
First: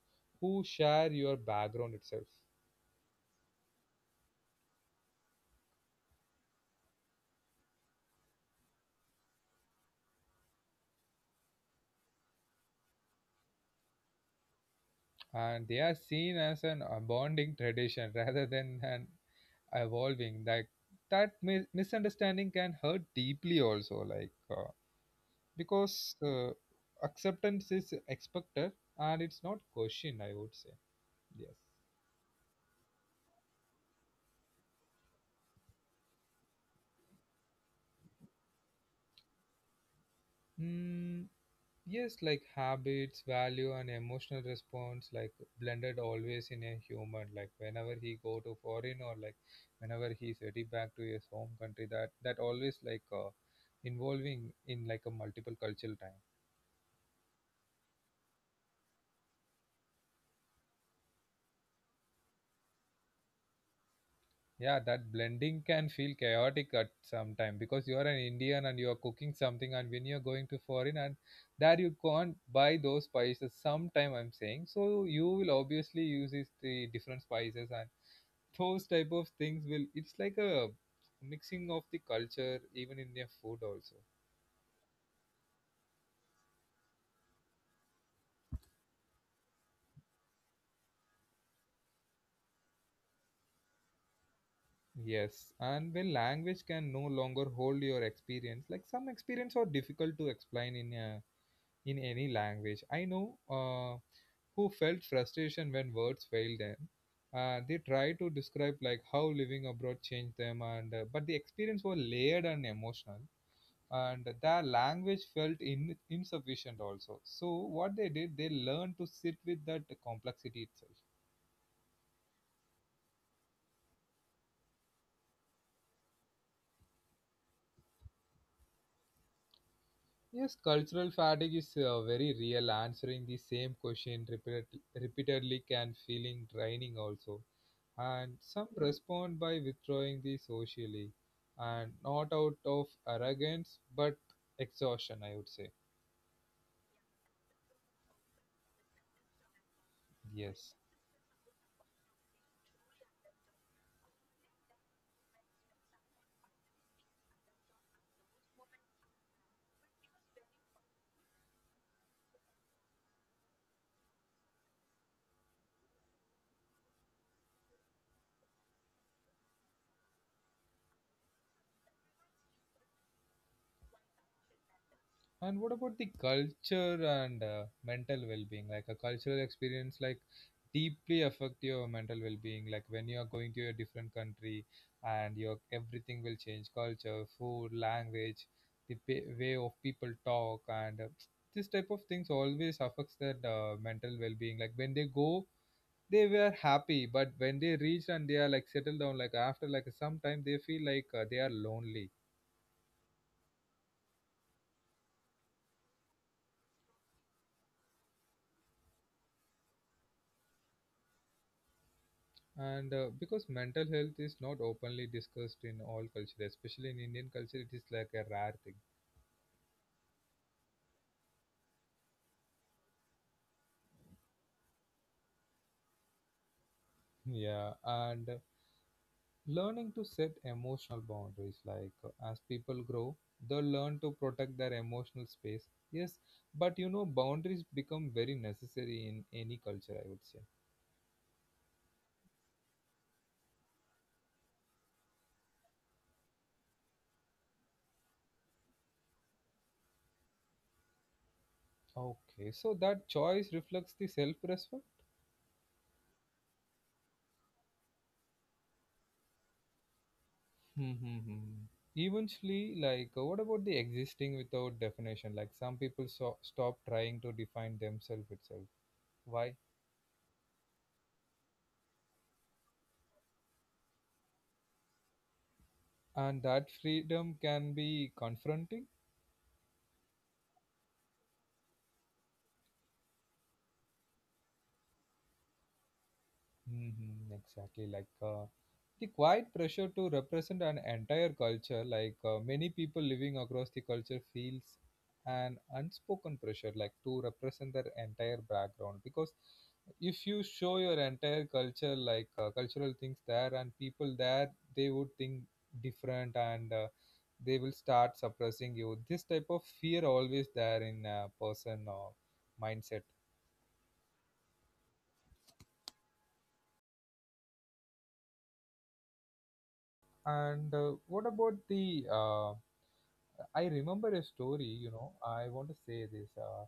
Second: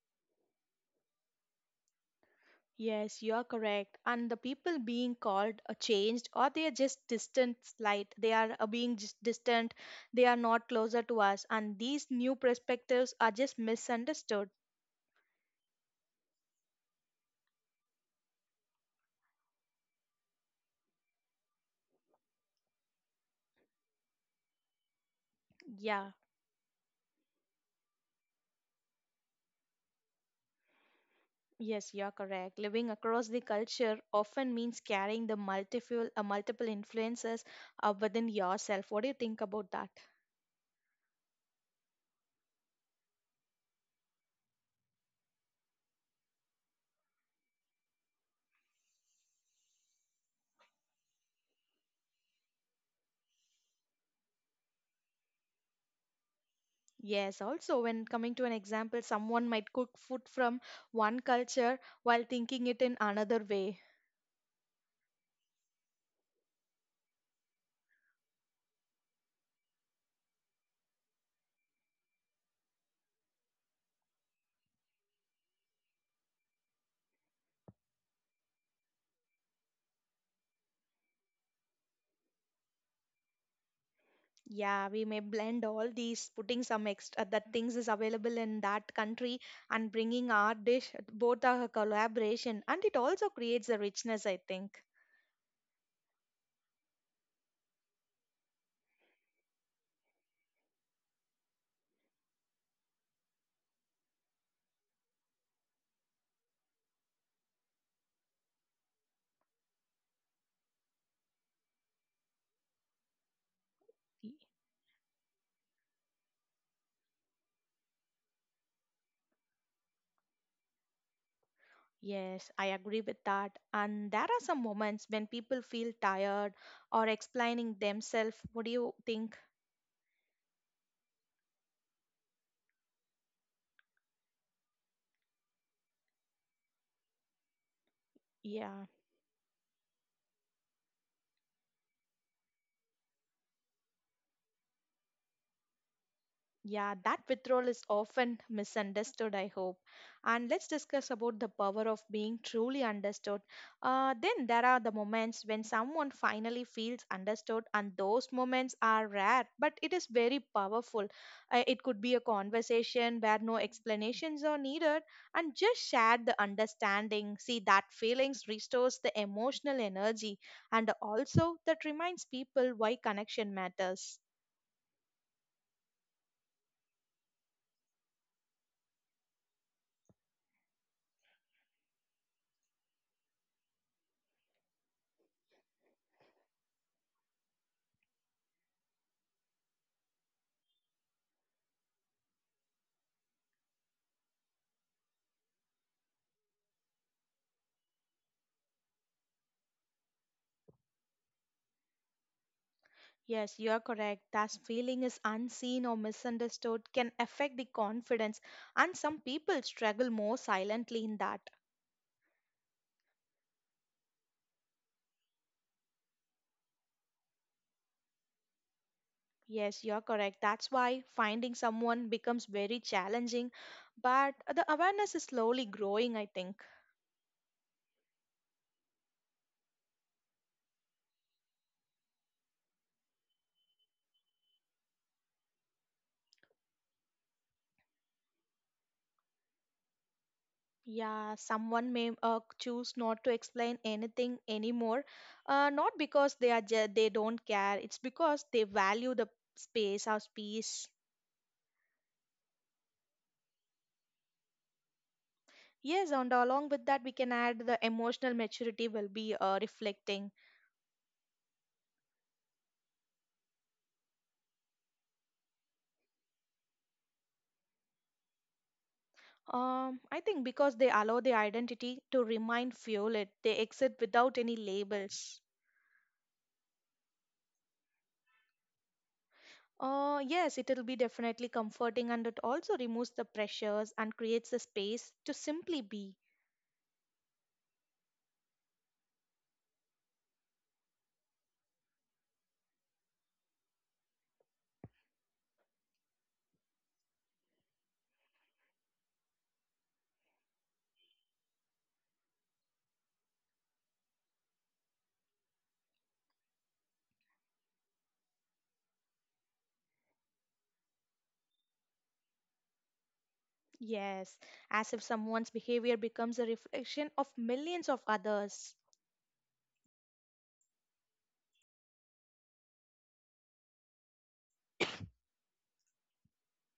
who share your background itself,
Yes, you are correct. And the people being called changed or they are just distant slight. They are being just distant. They are not closer to us. And these new perspectives are just misunderstood.
and they are seen as an bonding tradition rather than an evolving that misunderstanding can hurt deeply also
Yeah.
because acceptance is expected and it's not questioned, I would say. Yes.
Yes, you're correct. Living across the culture often means carrying the multiple influences within yourself. What do you think about that?
Mm, yes, like habits value and emotional response like blended always in a human, like whenever he go to foreign or like whenever he's ready back to his home country, that always involving in like a multiple cultural time.
Yes, also when coming to an example, someone might cook food from one culture while thinking it in another way.
Yeah, that blending can feel chaotic at some time because you are an Indian and you are cooking something, and when you're going to foreign and there you can't buy those spices. Sometime I'm saying, so you will obviously use is the different spices and those type of things will. It's like a mixing of the culture even in their food also.
Yeah, we may blend all these, putting some extra that things is available in that country and bringing our dish, both are a collaboration, and it also creates a richness, I think.
Yes, and when language can no longer hold your experience, like some experience are difficult to explain in a, in any language. I know. Who felt frustration when words failed them. They tried to describe like how living abroad changed them, and but the experience was layered and emotional, and their language felt in, insufficient also. So what they did, they learned to sit with that complexity itself.
Yes, I agree with that. And there are some moments when people feel tired or explaining themselves. What do you think?
Yes, cultural fatigue is very real. Answering the same question repeatedly can feeling draining also. And some
Yeah.
respond by withdrawing the socially and not out of arrogance but exhaustion, I would say.
Yeah, that withdrawal is often misunderstood, I hope. And let's
Yes.
discuss about the power of being truly understood. Then there are the moments when someone finally feels understood, and those moments are rare, but it is very powerful. It could be a conversation where no explanations are needed, and just share the understanding. See, that feelings restores the emotional energy, and also that reminds people why connection matters.
And what about the culture and mental well-being? Like a cultural experience, like deeply affect your mental well-being. Like when you are going to a different country, and your everything will change: culture, food, language, the pa way of people talk, and this type of things always affects their mental well-being. Like when they go, they were happy, but when they reach and they are like settled down, like after like some time, they feel they are lonely.
Yes, you are correct. That feeling is unseen or misunderstood can affect the confidence, and some people struggle more silently in that.
And because mental health is not openly discussed in all culture, especially in Indian culture, it is like a rare thing.
Yes, you are correct. That's why finding someone becomes very challenging, but the awareness is slowly growing, I think.
Yeah, and learning to set emotional boundaries, as people grow they learn to protect their emotional space, yes. But you know, boundaries become very necessary in any culture, I would say.
Yeah, someone may choose not to explain anything anymore, not because they are they don't care. It's because they value the space, our space.
Okay, so that choice reflects the self respect.
Yes, and along with that, we can add the emotional maturity will be reflecting.
Mm-hmm. Eventually, like, what about the existing without definition? Like, some people stop trying to define themselves itself. Why?
I think because they allow the identity to remain fueled, they exit without any labels.
And that freedom can be confronting.
Yes, it will be definitely comforting, and it also removes the pressures and creates the space to simply be.
Hmm, exactly. The quiet pressure to represent an entire culture, many people living across the culture feels an unspoken pressure, like to represent their entire background. Because if you show your entire culture, cultural things there, and people there, they would think different and they will start suppressing you. This type of fear always there in a person or mindset.
Yes, as if someone's behavior becomes a reflection of millions of others.
And what about the I remember a story. I want to say this. Uh,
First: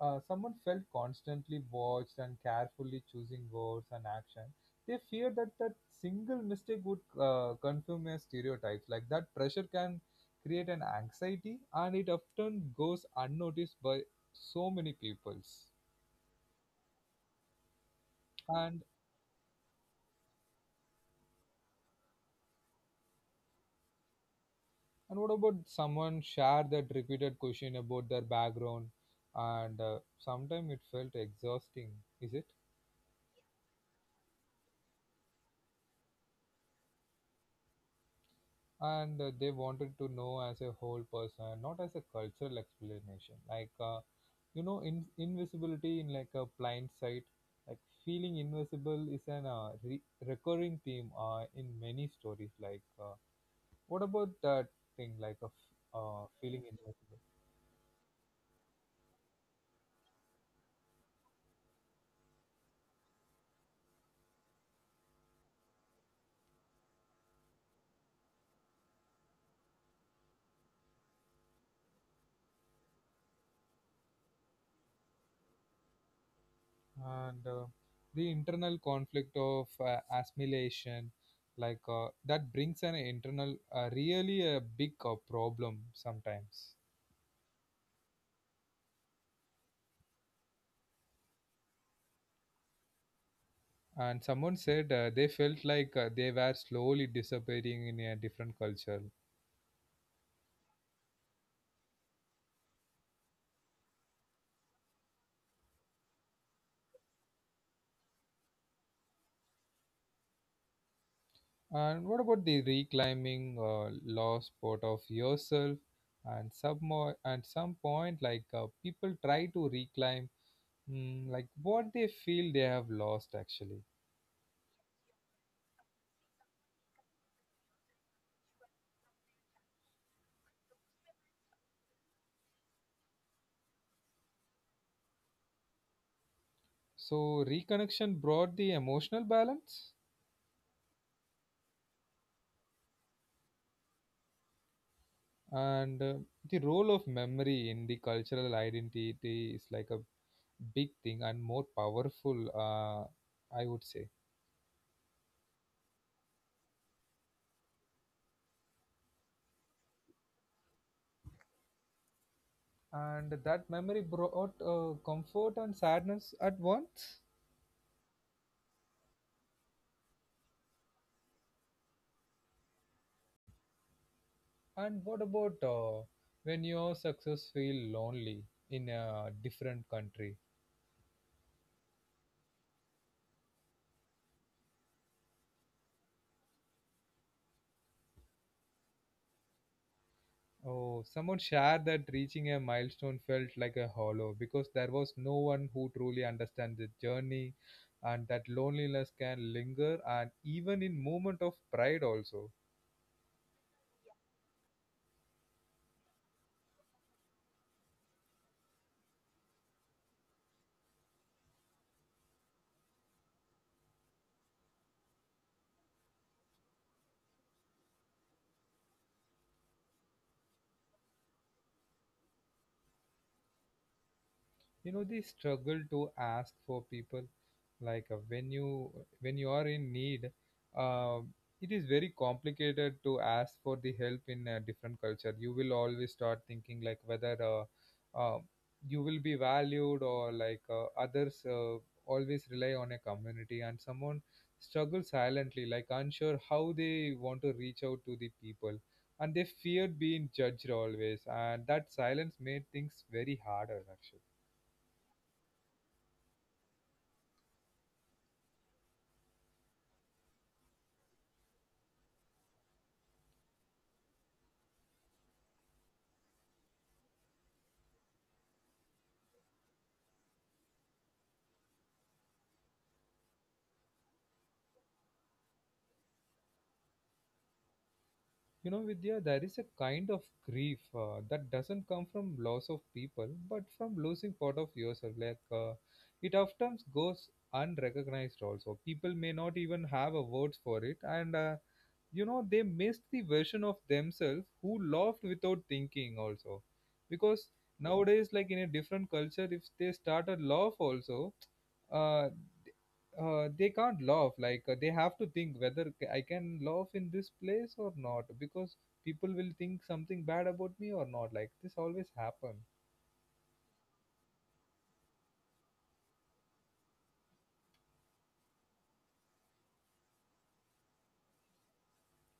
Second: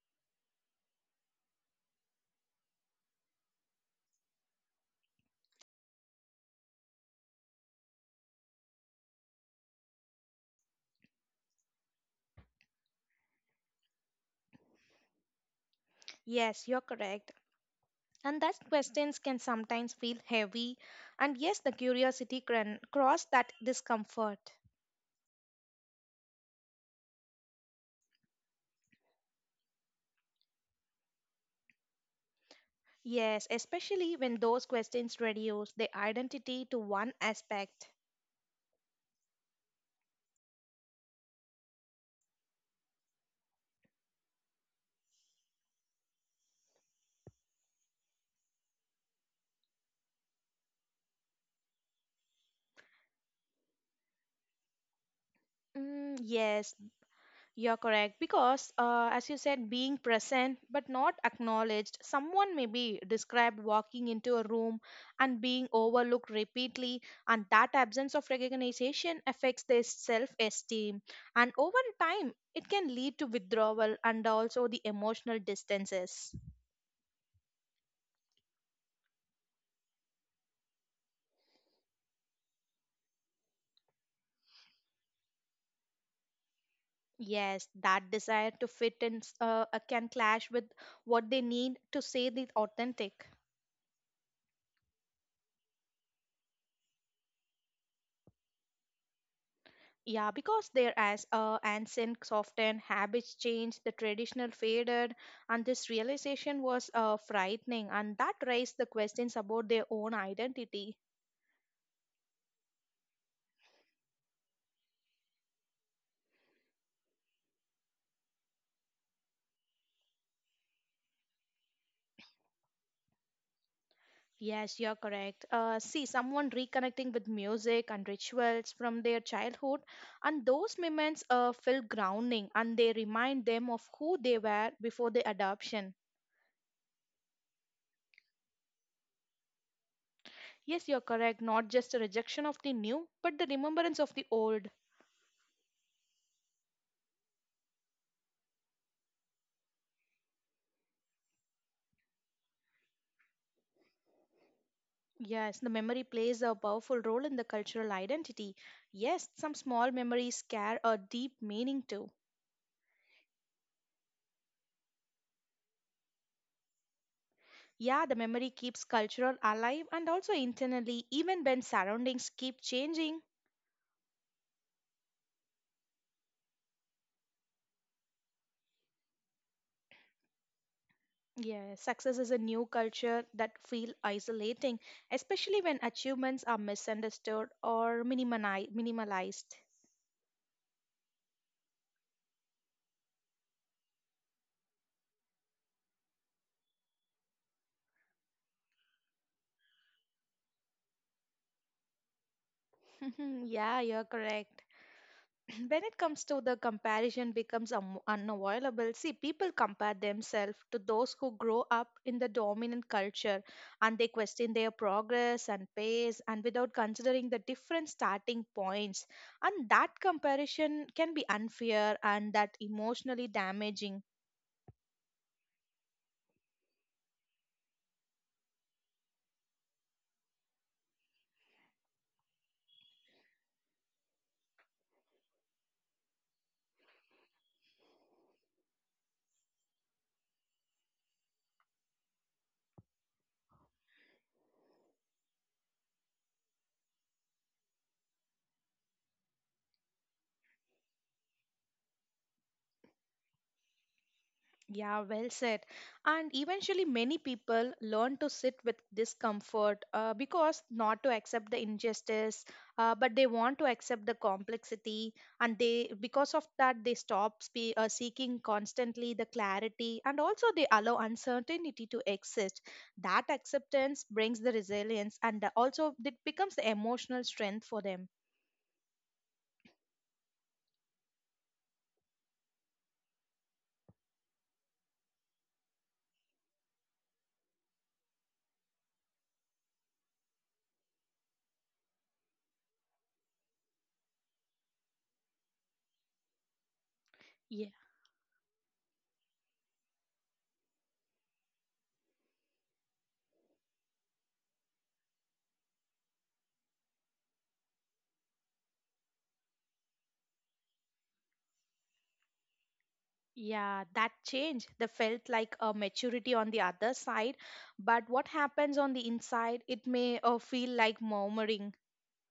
uh, Someone felt constantly watched and carefully choosing words and action. They feared that single mistake would confirm a stereotypes. Like that pressure can create an anxiety and it often goes unnoticed by so many peoples.
Yes, you're correct. And that
And
questions can sometimes feel heavy. And yes, the curiosity can cross that discomfort.
and what about someone share that repeated question about their background and sometimes it felt exhausting, is it?
Yes, especially when those questions reduce their identity to one aspect.
And they wanted to know as a whole person not as a cultural explanation like you know in invisibility in like a blind sight like feeling invisible is an recurring theme in many stories like what about that thing like of
Mm,
feeling
yes,
invisible.
you're correct because, as you said, being present but not acknowledged, someone may be described walking into a room and being overlooked repeatedly, and that absence of recognition affects their self esteem. And over time, it can lead to withdrawal and also the emotional distances.
And the internal conflict of assimilation like that brings an internal really a big problem sometimes.
Yes, that desire to fit in can clash with what they need to say the authentic.
And someone said they felt like they were slowly disappearing in a different culture.
Yeah, because their as ancient often habits changed, the traditional faded, and this realization was frightening, and that raised the questions about their own identity.
And what about the reclaiming lost part of yourself? And some more, at some point, like people try to reclaim like what they feel they have lost actually.
Yes, you're correct. See, someone reconnecting with music and rituals from their childhood, and those moments feel grounding, and they remind them of who they were before the adoption.
So reconnection brought the emotional balance.
Yes, you're correct. Not just a rejection of the new, but the remembrance of the old.
And the role of memory in the cultural identity is like a big thing and more powerful. I would say.
Yes, the memory plays a powerful role in the cultural identity. Yes, some small memories carry a deep meaning too.
And that memory brought comfort and sadness at once.
Yeah, the memory keeps cultural alive and also internally, even when surroundings keep changing.
And what about when your success feel lonely in a different country?
Yeah, success is a new culture that feel isolating, especially when achievements are misunderstood or minimalized.
Oh, someone shared that reaching a milestone felt like a hollow because there was no one who truly understands the journey, and that loneliness can linger and even in moment of pride also.
Yeah, you're correct. When it comes to the comparison becomes unavoidable, see people compare themselves to those who grow up in the dominant culture and they question their progress and pace and without considering the different starting points, and that comparison can be unfair and that emotionally damaging.
You know, the struggle to ask for people like when you are in need, um, it is very complicated to ask for the help in a different culture. You will always start thinking like whether uh, you will be valued or like others always rely on a community and someone struggles silently like unsure how they want to reach out to the people, and they fear being judged always, and that silence made things very harder actually.
Yeah, well said. And eventually, many people learn to sit with discomfort because not to accept the injustice, but they want to accept the complexity. And they, because of that, they stop seeking constantly the clarity and also they allow uncertainty to exist. That acceptance brings the resilience and also it becomes the emotional strength for them.
You know, Vidya, there is a kind of grief that doesn't come from loss of people, but from losing part of yourself. Like it often goes unrecognized. Also, people may not even have a words for it, and you know they missed the version of themselves who laughed without thinking also, because
Yeah,
nowadays like in a different culture, if they start a laugh also, uh, they can't laugh like they have to think whether I can laugh in this place or not because people will think something bad about me or not, like this always happen.
yeah, that change. They felt like a maturity on the other side, but what happens on the inside, it may feel like murmuring.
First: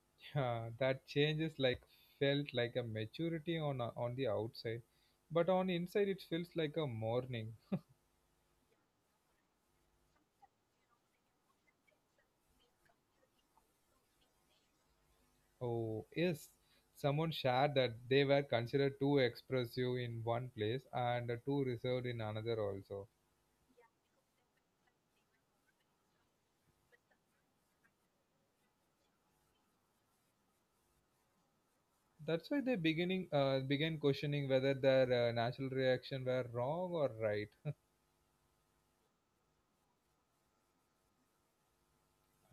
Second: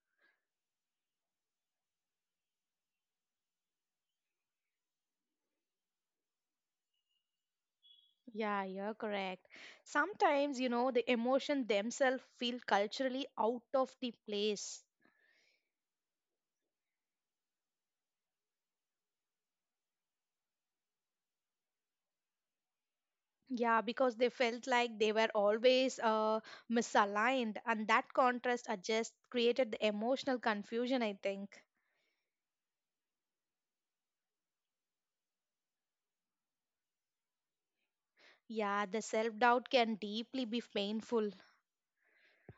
Yeah, that changes like felt like a maturity on on the outside, but on inside it feels like a mourning.
Yeah, you're correct. Sometimes, you know, the emotion themselves feel culturally out of the place.
Oh, yes. Someone shared that they were considered too expressive in one place and too reserved in another also.
Yeah, because they felt like they were always misaligned, and that contrast just created the emotional confusion, I think.
That's why they beginning began questioning whether their natural reaction were wrong or right.
Yeah, the self doubt can deeply be painful.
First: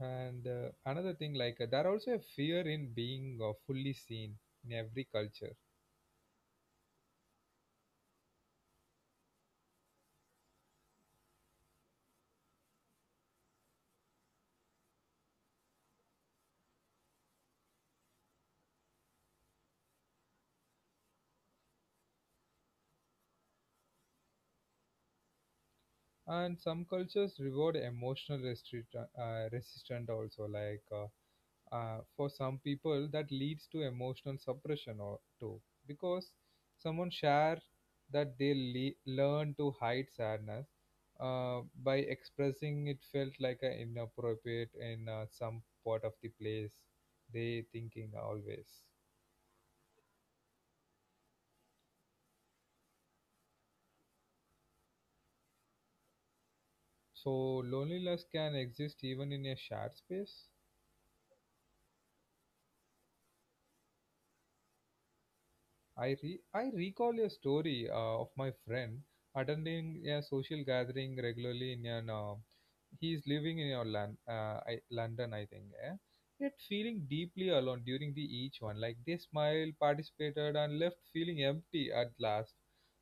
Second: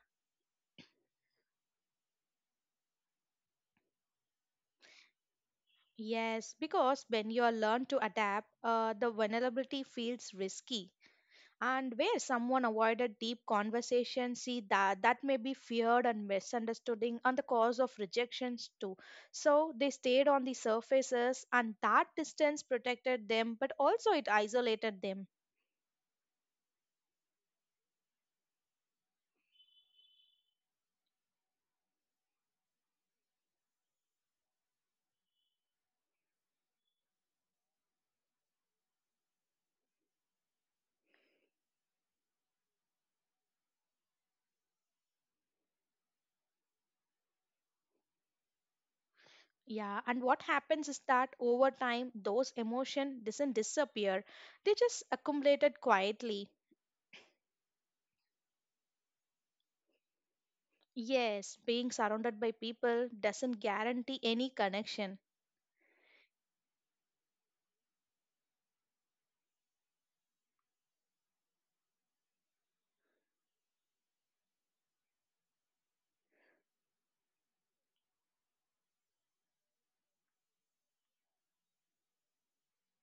And another thing, like there also a fear in being fully seen in every culture.
Yes, because when you are learn to adapt, the vulnerability feels risky. And where someone avoided deep conversation, see that that may be feared and misunderstanding and the cause of rejections too, so they stayed on the surfaces and that distance protected them but also it isolated them.
And some cultures reward emotional resistant also, like. For some people that leads to emotional suppression or too, because someone share that they learn to hide sadness by expressing it felt like a inappropriate in some part of the place. They thinking always,
Yeah, and what happens is that over time those emotion doesn't disappear, they just accumulated quietly.
so loneliness can exist even in a shared space.
Yes, being surrounded by people doesn't guarantee any connection.
I recall a story of my friend attending a social gathering regularly in an he is living in your land, London, I think. Eh? Yet feeling deeply alone during the each one. Like they smiled, participated, and left feeling empty at last.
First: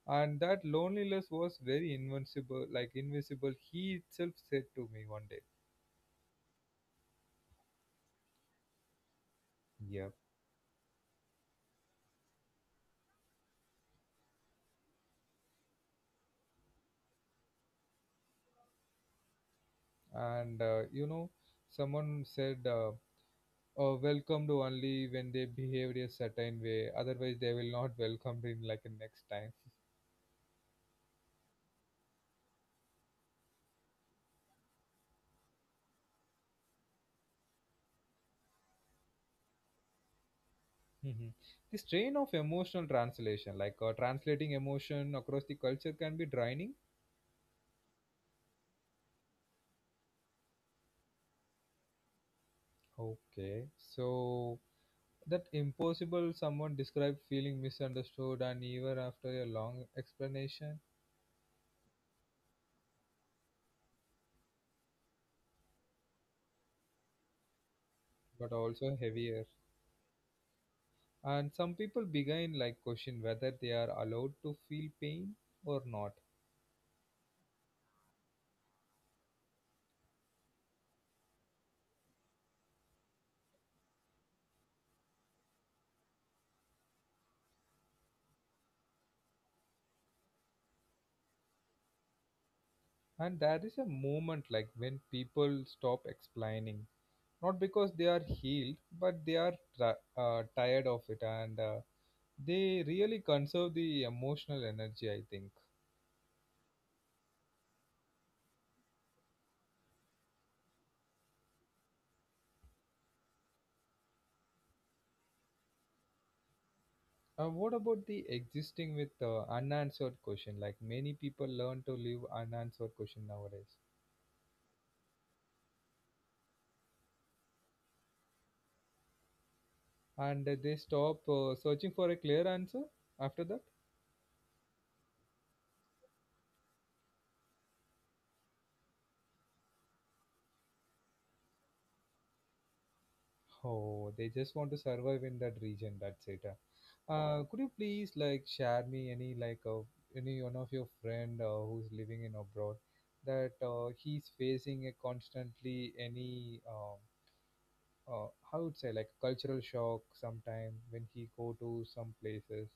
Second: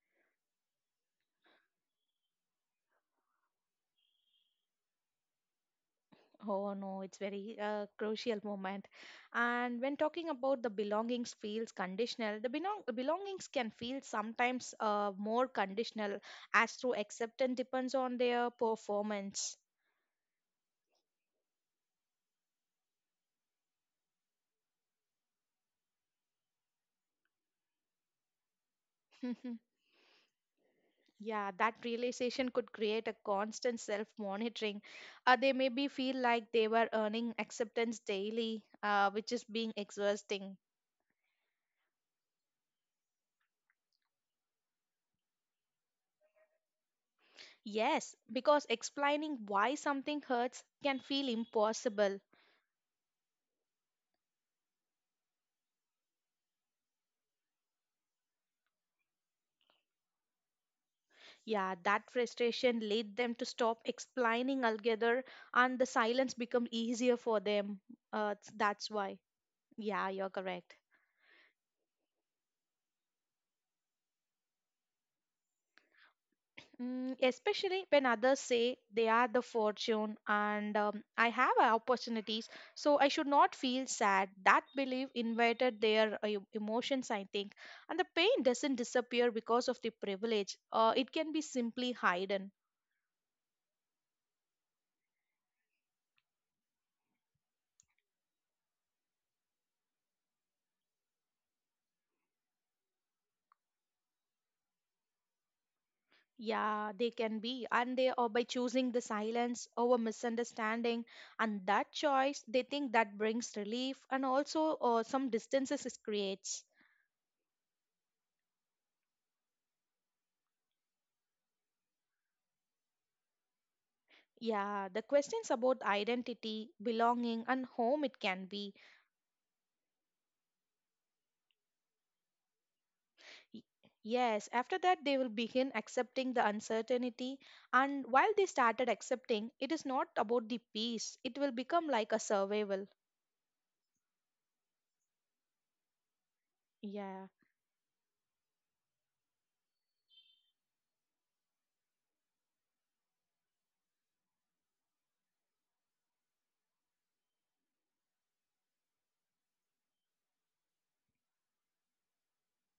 And that loneliness was very invincible, like invisible. He itself said to me one day.
Oh no, it's very crucial moment. And when
Yeah.
talking about the belongings feels conditional, the belongings can feel sometimes more conditional as through acceptance depends on their performance.
And you know, someone said. Welcomed only when they behaved a certain way, otherwise they will not welcome in like a next time.
Yeah, that realization could create a constant self-monitoring. They maybe feel like they were earning acceptance daily, which is being exhausting.
Mhm. The strain of emotional translation, like translating emotion across the culture can be draining.
Yes, because explaining why something hurts can feel impossible.
Okay, so that impossible someone described feeling misunderstood and even after a long explanation,
Yeah, that frustration led them to stop explaining altogether, and the silence become easier for them.
but
That's
also
why.
heavier.
Yeah, you're correct.
And some people begin like question whether they are allowed to feel pain or not.
Mm, especially when others say they are the fortune and I have opportunities, so I should not feel sad. That belief invited their emotions, I think. And the pain doesn't disappear because of the privilege, it can be simply hidden.
And there is a moment like when people stop explaining, not because they are healed, but they are tired of it, and they really conserve the emotional energy, I think.
Yeah, they can be, and they are by choosing the silence over misunderstanding, and that choice they think that brings relief and also some distances it creates.
What about the existing with unanswered question? Like many people learn to live unanswered question nowadays,
Yeah, the questions about identity, belonging, and home it can be.
and they stop searching for a clear answer after that.
Y- Yes, after that they will begin accepting the uncertainty, and while they started accepting, it is not about the peace, it will become like a survival.
Oh, they just want to survive in that region. That's it.
Yeah.
Could you please like share me any like any one of your friend who's living in abroad, that he's facing a constantly any uh, how would say like cultural shock sometime when he go to some places.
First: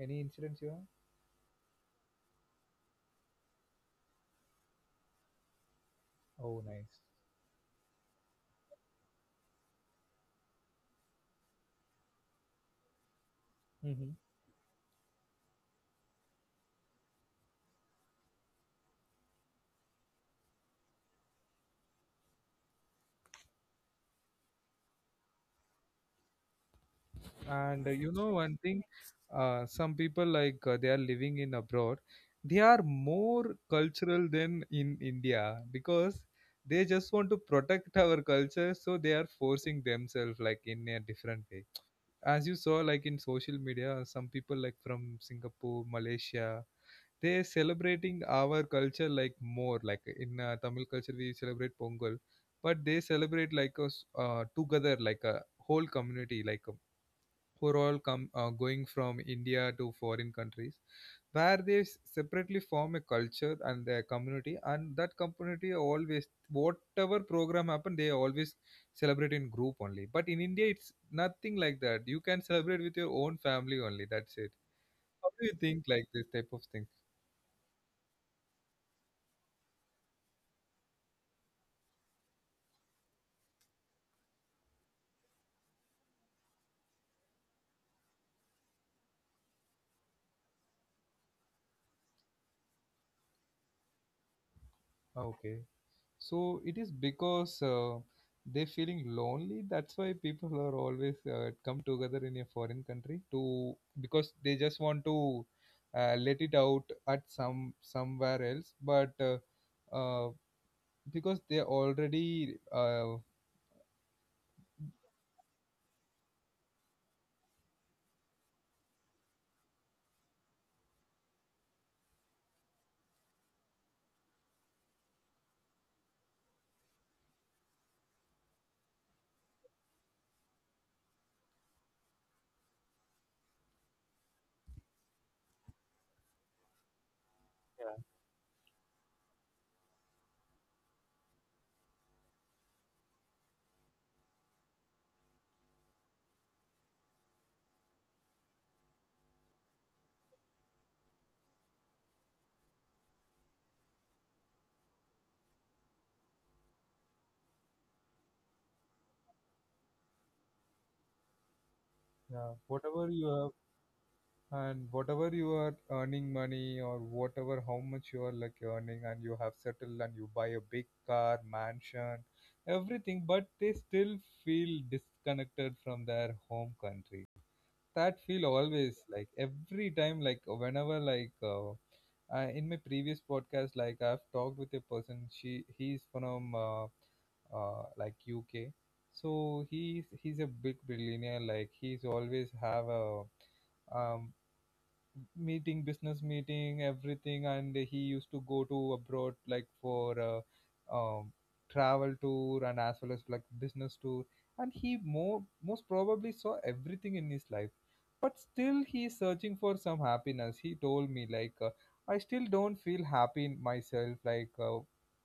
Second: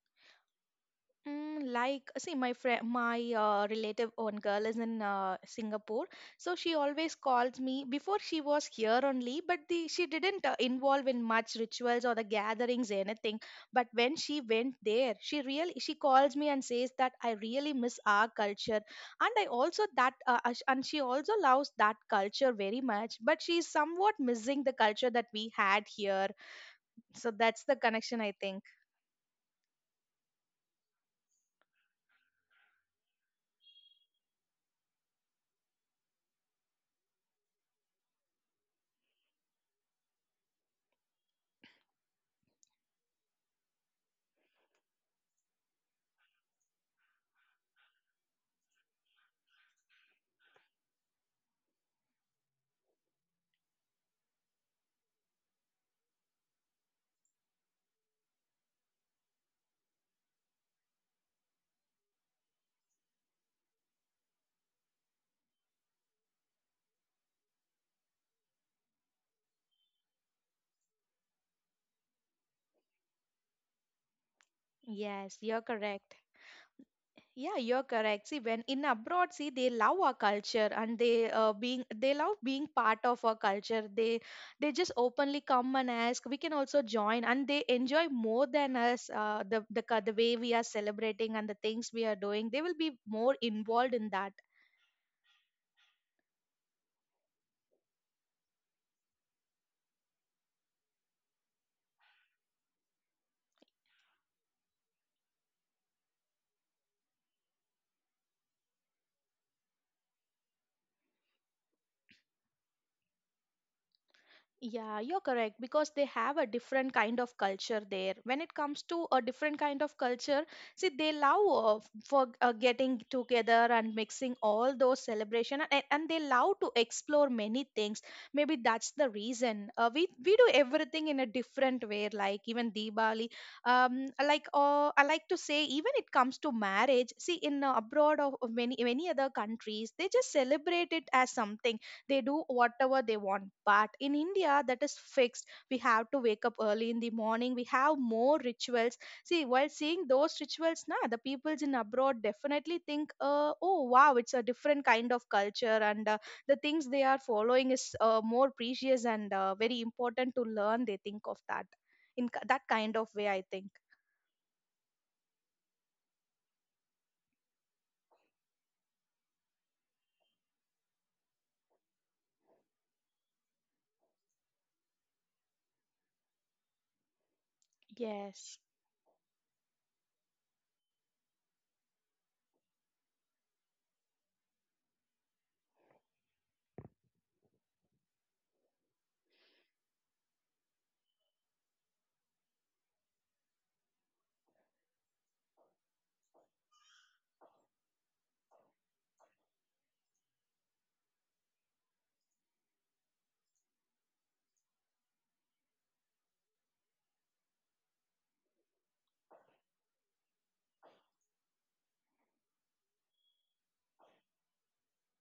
Any incidents you have?
Mm, like, see, my friend, my relative, one girl is in Singapore, so
Oh,
she
nice.
always calls me. Before she was here only, but the she didn't involve in much rituals or the gatherings, anything. But when she went there, she calls me and says that I really miss our culture, and I also that sh- and she also loves that culture very much. But she's somewhat missing the culture that we had here. So that's the
And you
connection,
know,
I
one
think.
thing, some people like they are living in abroad, they are more cultural than in India because they just want to protect our culture, so they are forcing themselves like in a different way. As you saw like in social media, some people like from Singapore, Malaysia, they celebrating our culture like more. Like in Tamil culture we celebrate Pongal, but they celebrate like us together like a whole community, like who are all come going from India to foreign countries, where they separately form a culture and their community, and that community always whatever program happen, they always celebrate in group only. But in India, it's nothing like that. You can celebrate with your own family only. That's it. How
Yes,
do you
you're
think like
correct.
this type of thing?
Yeah, you're correct. See, when in abroad, see, they love our culture and they love being part of our culture. They just openly come and ask. We can also join, and they enjoy more than us. The way we are celebrating and the things we are doing, they will be more involved in that.
Okay. So it is because they feeling lonely. That's why people are always come together in a foreign country, to because they just want to let it out at some somewhere else. But uh, because they already
Yeah, you're correct because they have a different kind of culture there. When it comes to a different kind of culture, see, they love for getting together and mixing all those celebration, and they love to explore many things. Maybe that's the reason. We do everything in a different way, like even Diwali. I like to say, even it comes to marriage. See, in abroad or many many other countries, they just celebrate it as something they do whatever they want, but in India that is fixed. We have to wake up early in the morning. We have more rituals. See, while seeing those rituals na, the peoples in abroad definitely think, oh wow, it's a different kind of culture, and the things they are following is more precious and very important to learn. They think of that in
yeah,
that kind
whatever
of
you
way, I
have
think.
and whatever you are earning money or whatever, how much you are like earning and you have settled and you buy a big car, mansion, everything, but they still feel disconnected from their home country. That feel
Yes.
always like every time like whenever like in my previous podcast like I've talked with a person. She He's from like UK, so he's a big billionaire. Like he's always have a um, meeting, business meeting, everything, and he used to go to abroad like for travel tour and as well as like business tour, and he more most probably saw everything in his life, but still he's searching for some happiness. He told me like I still don't feel happy in myself. Like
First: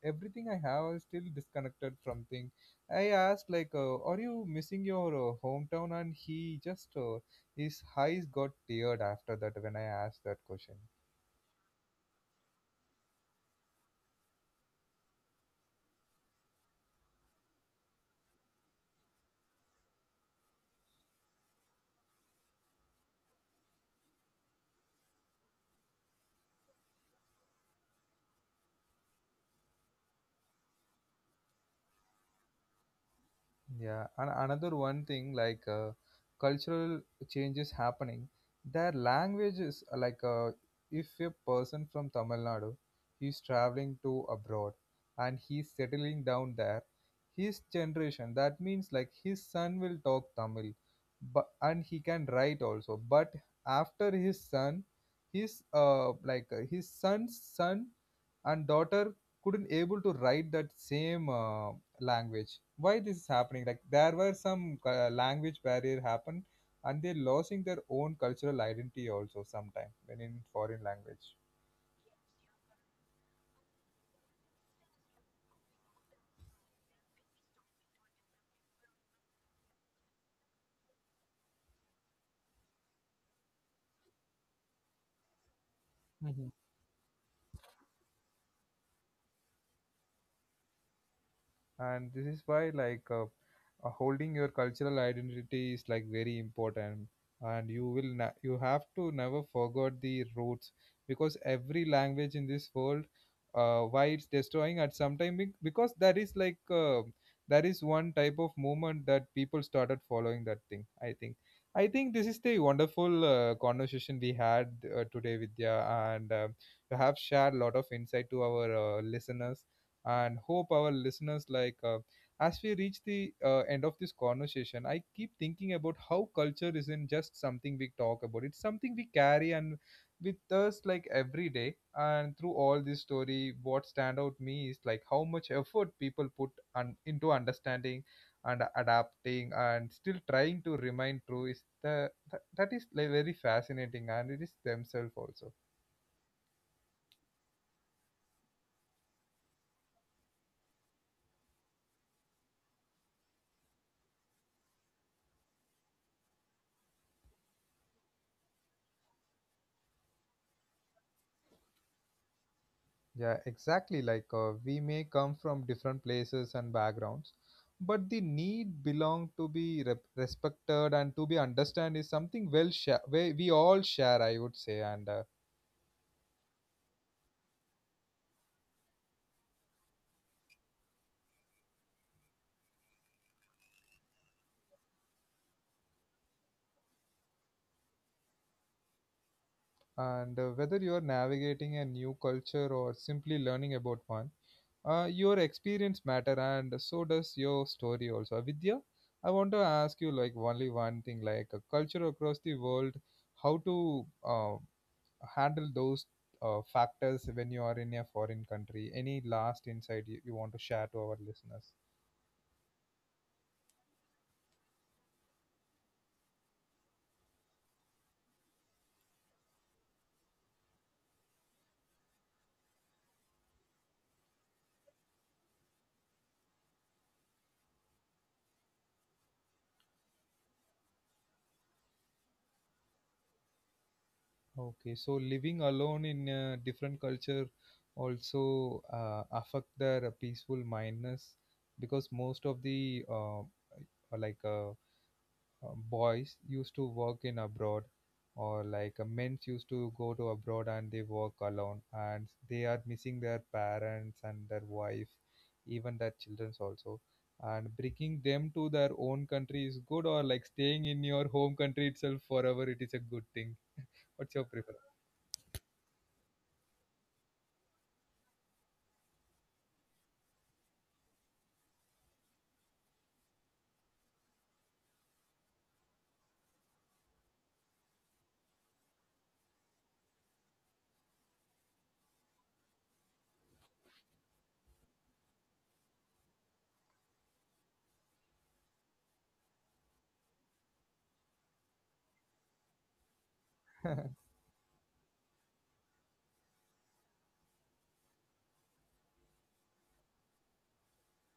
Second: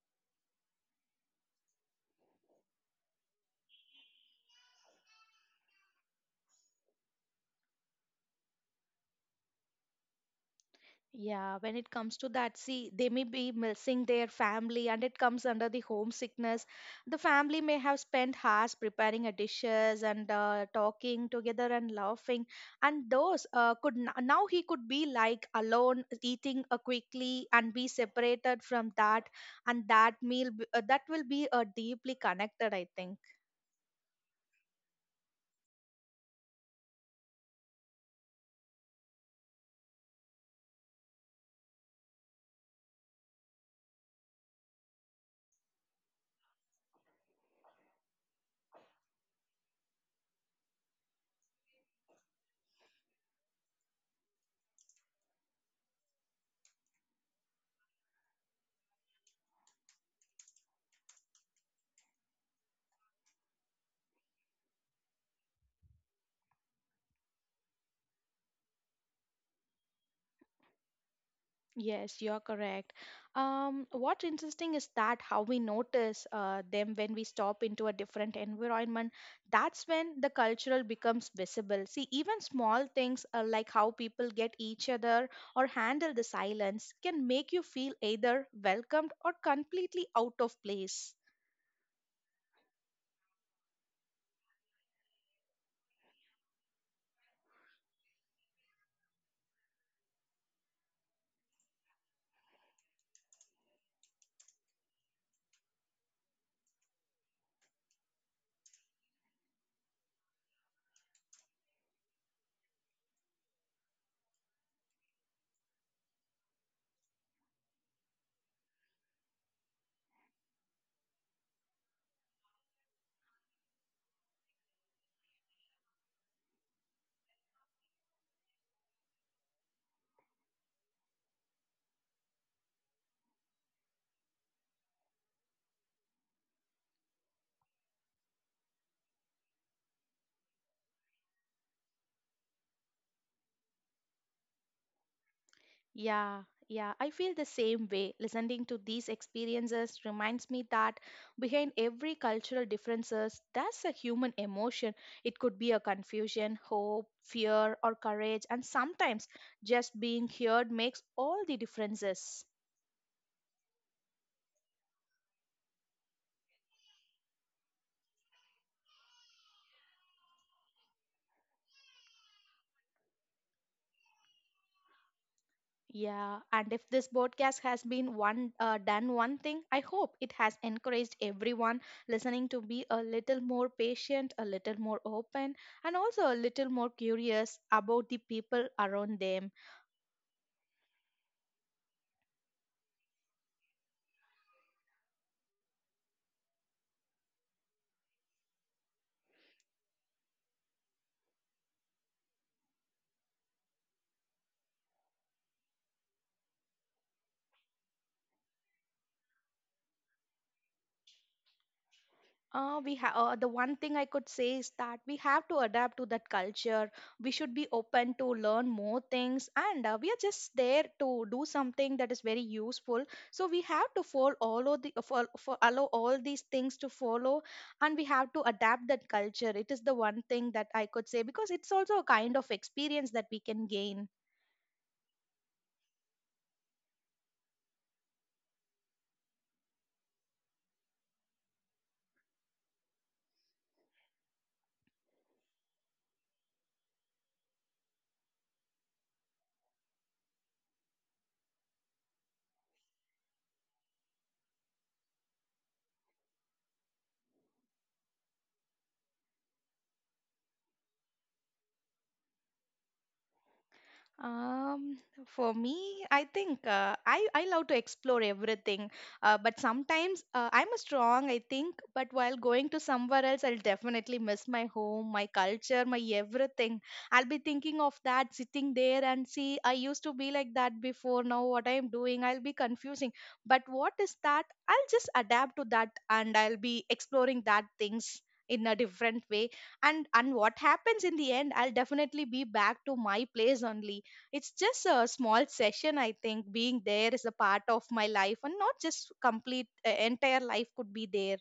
everything I have is still disconnected from things. I asked like are you missing your hometown, and he just his eyes got teared after that when I asked that question.
Yeah, when it comes to that, see, they may be missing their family and it comes under the homesickness. The family may have spent hours preparing a dishes and talking together and laughing. And those now he could be like alone, eating quickly and be separated from that. And that meal, that will be deeply connected, I think.
Yeah, and another one thing like cultural changes happening. Their language is if a person from Tamil Nadu, he's traveling to abroad and he's settling down there, his generation, that means like his son will talk Tamil, but and he can write also. But after his son, his his son's son and daughter couldn't able to write that same language. Why this is happening? Like there were some language barrier happened, and they're losing their own cultural identity also sometime when in foreign language.
Yes, you're correct. What's interesting is that how we notice them when we stop into a different environment. That's when the cultural becomes visible. See, even small things like how people get each other or handle the silence can make you feel either welcomed or completely out of place.
And this is why like holding your cultural identity is like very important, and you have to never forget the roots, because every language in this world, why it's destroying at some time, because that is like that is one type of movement that people started following that thing, I think. I think this is the wonderful conversation we had today, Vidya, and you have shared a lot of insight to our listeners, and hope our listeners like as we reach the end of this conversation, I keep thinking about how culture isn't just something we talk about, it's something we carry and with us like every day, and through all this story what stand out me is like how much effort people put into understanding and adapting and still trying to remain true is the, that is like very fascinating, and it is themselves also.
Yeah, yeah, I feel the same way. Listening to these experiences reminds me that behind every cultural differences, there's a human emotion. It could be a confusion, hope, fear, or courage, and sometimes just being heard makes all the differences.
Yeah, exactly. Like we may come from different places and backgrounds, but the need belong to be respected and to be understand is something well share we all share, I would say. And
Yeah, and if this podcast has been one done one thing, I hope it has encouraged everyone listening to be a little more patient, a little more open, and also a little more curious about the people around them.
whether you're navigating a new culture or simply learning about one, your experience matter, and so does your story also. Vidya, I want to ask you like only one thing. Like a culture across the world, how to handle those factors when you are in a foreign country? Any last insight you want to share to our listeners?
We have The one thing I could say is that we have to adapt to that culture. We should be open to learn more things, and we are just there to do something that is very useful. So we have to follow all of the allow all these things to follow, and we have to adapt that culture. It is the one thing that I could say because it's also a kind of experience that we can gain.
Okay, so living alone in a different culture also affect their peaceful mindness, because most of the boys used to work in abroad, or like men used to go to abroad and they work alone, and they are missing their parents and their wife, even their childrens also, and bringing them to their own country is good, or like staying in your home country itself forever, it is a good thing. What's your preference?
Um, for me, I think I love to explore everything, but sometimes I'm a strong, I think, but while going to somewhere else, I'll definitely miss my home, my culture, my everything. I'll be thinking of that, sitting there, and see, I used to be like that before. Now what I'm doing, I'll be confusing. But what is that? I'll just adapt to that, and I'll be exploring that things in a different way, and what happens in the end, I'll definitely be back to my place only. It's just a small session, I think. Being there is a part of my life and not just complete entire life could be there.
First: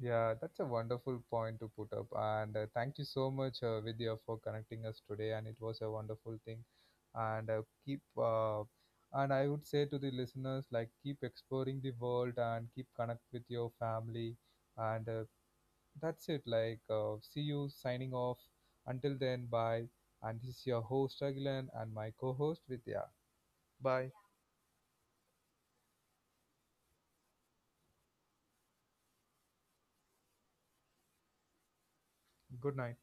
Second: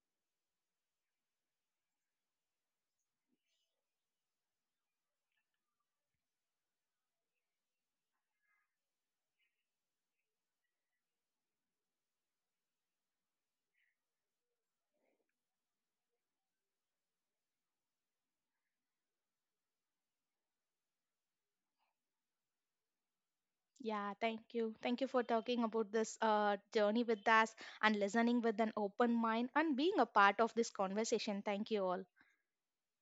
Yeah, that's a wonderful point to put up. And thank you so much, Vidya, for connecting us today. And it was a wonderful thing. And And I would say to the listeners, like, keep exploring the world and keep connect with your family. And that's it. Like, see you signing off. Until then, bye. And this is your host, Agilan, and my co host, Vidya. Bye.
Yeah, thank you, thank you for talking about this journey with us and listening with an open mind and being a part of this conversation. Thank you all.
Good night.